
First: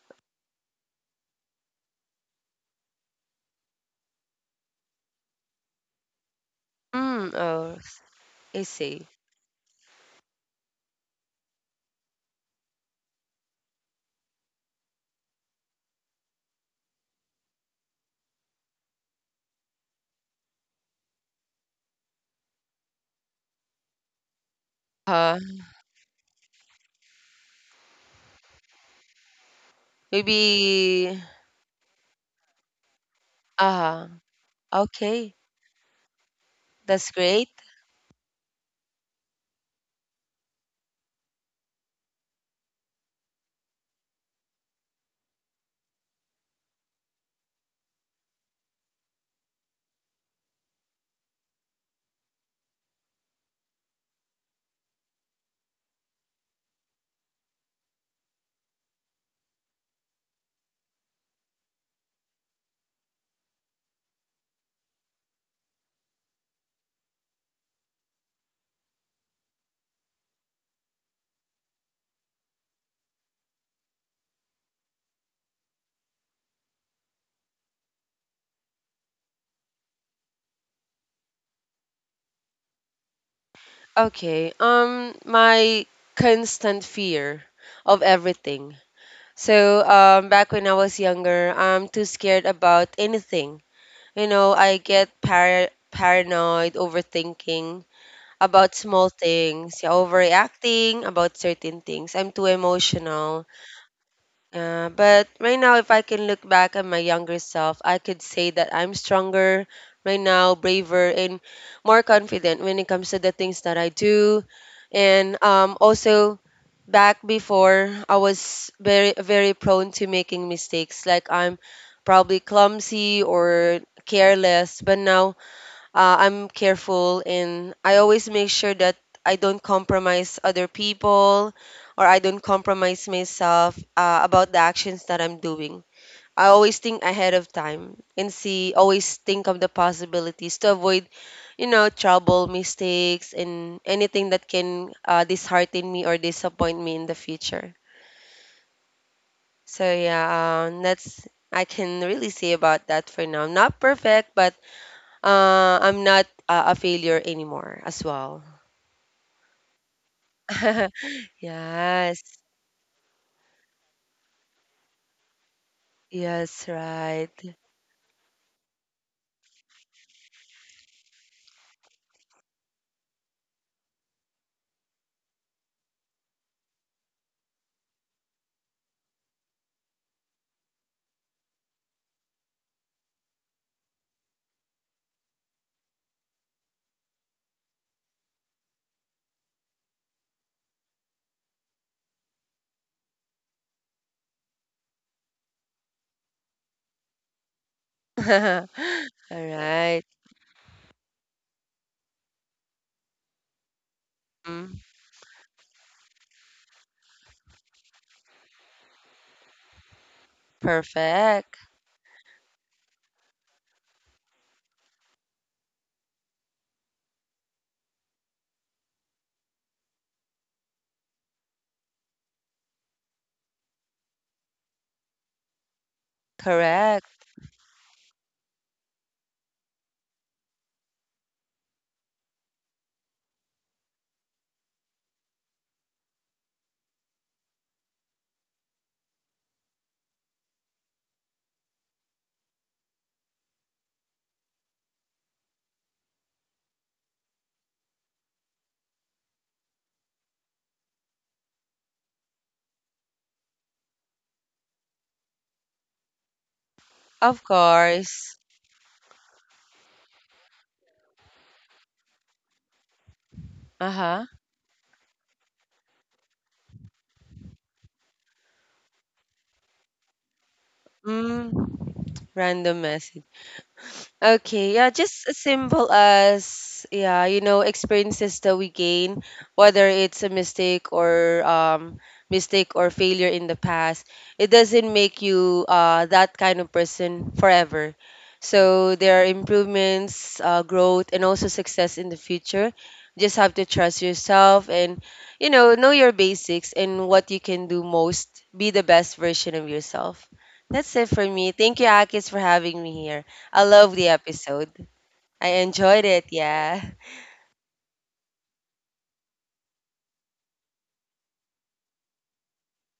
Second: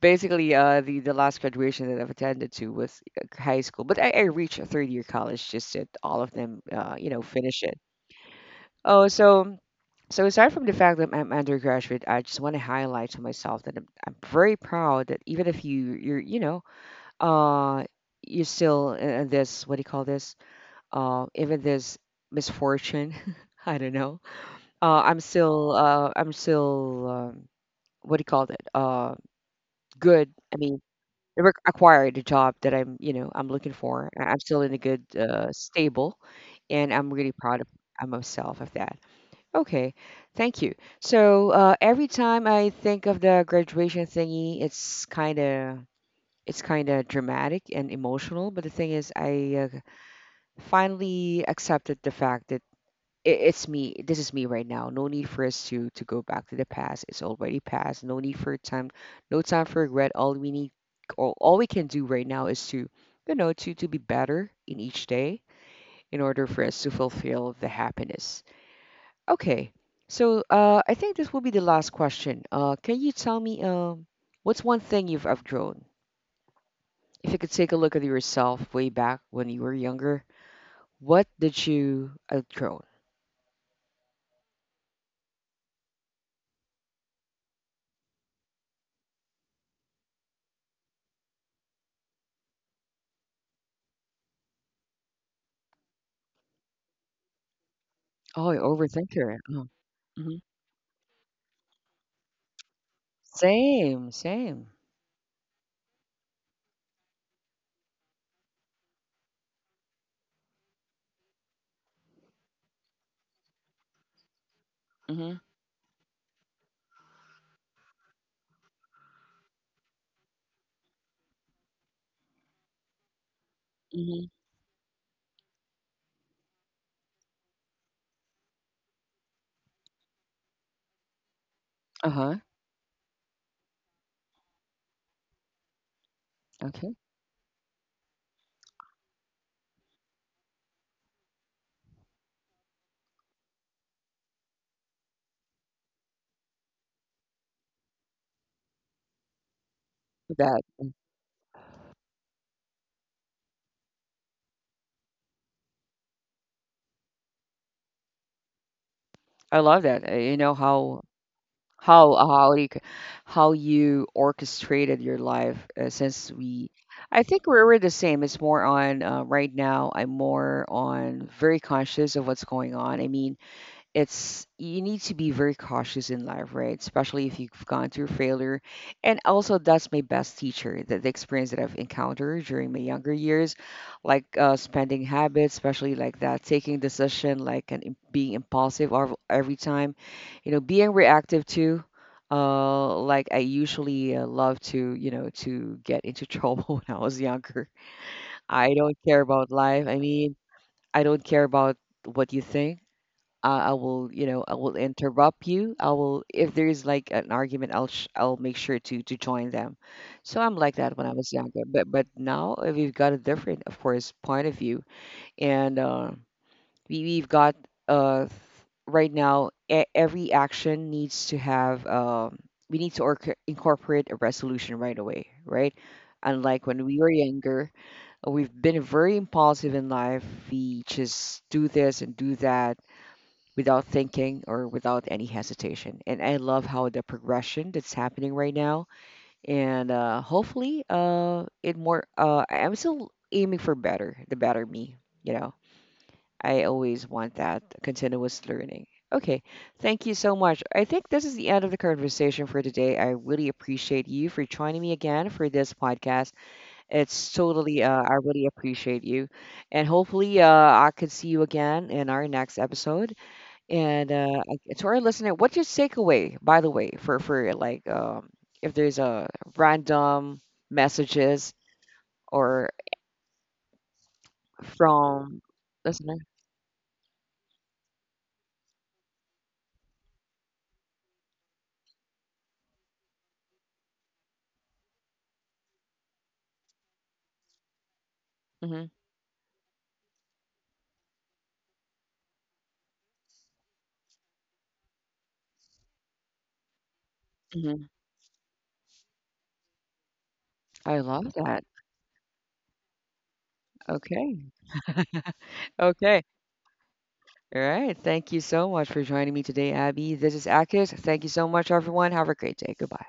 [SPEAKER 1] basically the last graduation that I've attended to was high school. But I reached a third year college, just that all of them
[SPEAKER 2] Mm,
[SPEAKER 1] finish
[SPEAKER 2] oh,
[SPEAKER 1] it.
[SPEAKER 2] I see.
[SPEAKER 1] Oh, so so aside from the fact that I'm undergraduate, I just want to highlight to myself that I'm very proud that even if you're uh you're still in this, what do you call this, even this misfortune, I don't know,
[SPEAKER 2] Uh,
[SPEAKER 1] I'm still what do you call it, good. I mean,
[SPEAKER 2] Maybe,
[SPEAKER 1] acquired the job that I'm you know I'm looking
[SPEAKER 2] uh,
[SPEAKER 1] for. I'm still in a good,
[SPEAKER 2] okay.
[SPEAKER 1] stable, and
[SPEAKER 2] That's
[SPEAKER 1] I'm really
[SPEAKER 2] great.
[SPEAKER 1] proud of myself of that. Okay, thank you. So, every time I think of the graduation thingy, it's kind of dramatic and emotional. But the thing is, I, finally accepted the fact that I it's me. This is me right now. No need for us to go back to the past. It's already past. No need for time. No time for regret. All we need, all we can do right now is to, you know, to be better in each day in order for us to fulfill the happiness. Okay. So, I think this will be the last question. Can you tell me, what's one thing you've outgrown? If you could take a look at yourself way back when you were younger, what did you outgrown?
[SPEAKER 2] Okay. My constant fear of everything. So, back when I was younger, I'm too scared about anything. You know, I get paranoid, overthinking
[SPEAKER 1] Oh, you're
[SPEAKER 2] about small
[SPEAKER 1] overthinker. Oh.
[SPEAKER 2] things, yeah,
[SPEAKER 1] Hmm.
[SPEAKER 2] overreacting about certain things. I'm too emotional.
[SPEAKER 1] Same, same.
[SPEAKER 2] But right now, if I can look back at my younger self, I could say that I'm stronger right now, braver, and more confident when it comes to the things that I do.
[SPEAKER 1] Mm-hmm.
[SPEAKER 2] And also, back before, I was very, very prone to making mistakes. Like I'm probably clumsy or
[SPEAKER 1] Mm-hmm.
[SPEAKER 2] careless, but now I'm careful and I always make sure that I don't compromise other people or I
[SPEAKER 1] Uh-huh.
[SPEAKER 2] don't compromise myself about the actions that I'm doing. I always
[SPEAKER 1] Okay.
[SPEAKER 2] think ahead of time and see, always think of the possibilities to avoid, you know, trouble, mistakes, and anything that can dishearten me or disappoint me in the future. So,
[SPEAKER 1] That
[SPEAKER 2] yeah, that's I can really say about that for now. Not perfect, but I'm not a failure anymore as well.
[SPEAKER 1] I love that. You know how how
[SPEAKER 2] yes,
[SPEAKER 1] how you, c- how you orchestrated your life, since
[SPEAKER 2] yes,
[SPEAKER 1] we, I think
[SPEAKER 2] right.
[SPEAKER 1] we're the same. It's more on, right now. I'm more on very conscious of what's going on. I mean, it's you need to be very cautious in life, right? Especially if you've gone through failure. And also, that's my best teacher. The experience that I've encountered during my younger years, like, spending habits, especially like that, taking decision, like, being impulsive or every time, you know, being reactive too. Like I usually, love to, you know, to get into trouble when I was younger. I don't
[SPEAKER 2] All
[SPEAKER 1] care about life. I
[SPEAKER 2] right.
[SPEAKER 1] mean, I don't care about what you think. I will, you know, I will
[SPEAKER 2] Mm,
[SPEAKER 1] interrupt you. I will, if there is like an argument, I'll make sure to join them. So I'm like that when I was
[SPEAKER 2] perfect.
[SPEAKER 1] younger, but now, we've got a different, of course, point of view, and, we we've got, uh right now, every action needs to have, we need to incorporate a resolution right away, right? Unlike when we were
[SPEAKER 2] Correct.
[SPEAKER 1] younger, we've been very impulsive in life. We just do this and do that without thinking or without any hesitation. And I love how the progression that's happening right now. And, hopefully, it more. I'm still aiming for better, the better me. You know, I always want that continuous learning. Okay, thank you so much. I think this is the end of the conversation for today. I really appreciate you for joining me again for this podcast. It's
[SPEAKER 2] Of
[SPEAKER 1] totally, I
[SPEAKER 2] course.
[SPEAKER 1] really appreciate you. And hopefully, I could see you again in our next episode.
[SPEAKER 2] Uh
[SPEAKER 1] And,
[SPEAKER 2] huh.
[SPEAKER 1] to our listener, what's your takeaway, by the way, for like, if there's a random messages
[SPEAKER 2] Mm,
[SPEAKER 1] or
[SPEAKER 2] random message. Okay, yeah, just
[SPEAKER 1] from
[SPEAKER 2] as simple
[SPEAKER 1] listener?
[SPEAKER 2] as yeah, you know, experiences that we gain, whether it's a mistake or failure in the past, it doesn't make you that kind of person forever.
[SPEAKER 1] Hmm.
[SPEAKER 2] So there are improvements, growth, and also success in the future. Just have to trust yourself and know your basics and what you can do
[SPEAKER 1] Hmm.
[SPEAKER 2] most. Be the best version of yourself. That's
[SPEAKER 1] I
[SPEAKER 2] it for
[SPEAKER 1] love
[SPEAKER 2] me.
[SPEAKER 1] that.
[SPEAKER 2] Thank you, Akis, for having me here. I love the
[SPEAKER 1] Okay.
[SPEAKER 2] episode. I enjoyed
[SPEAKER 1] Okay.
[SPEAKER 2] it, yeah.
[SPEAKER 1] All right. Thank you so much for joining me today, Abby. This is Akis. Thank you so much, everyone. Have a great day. Goodbye.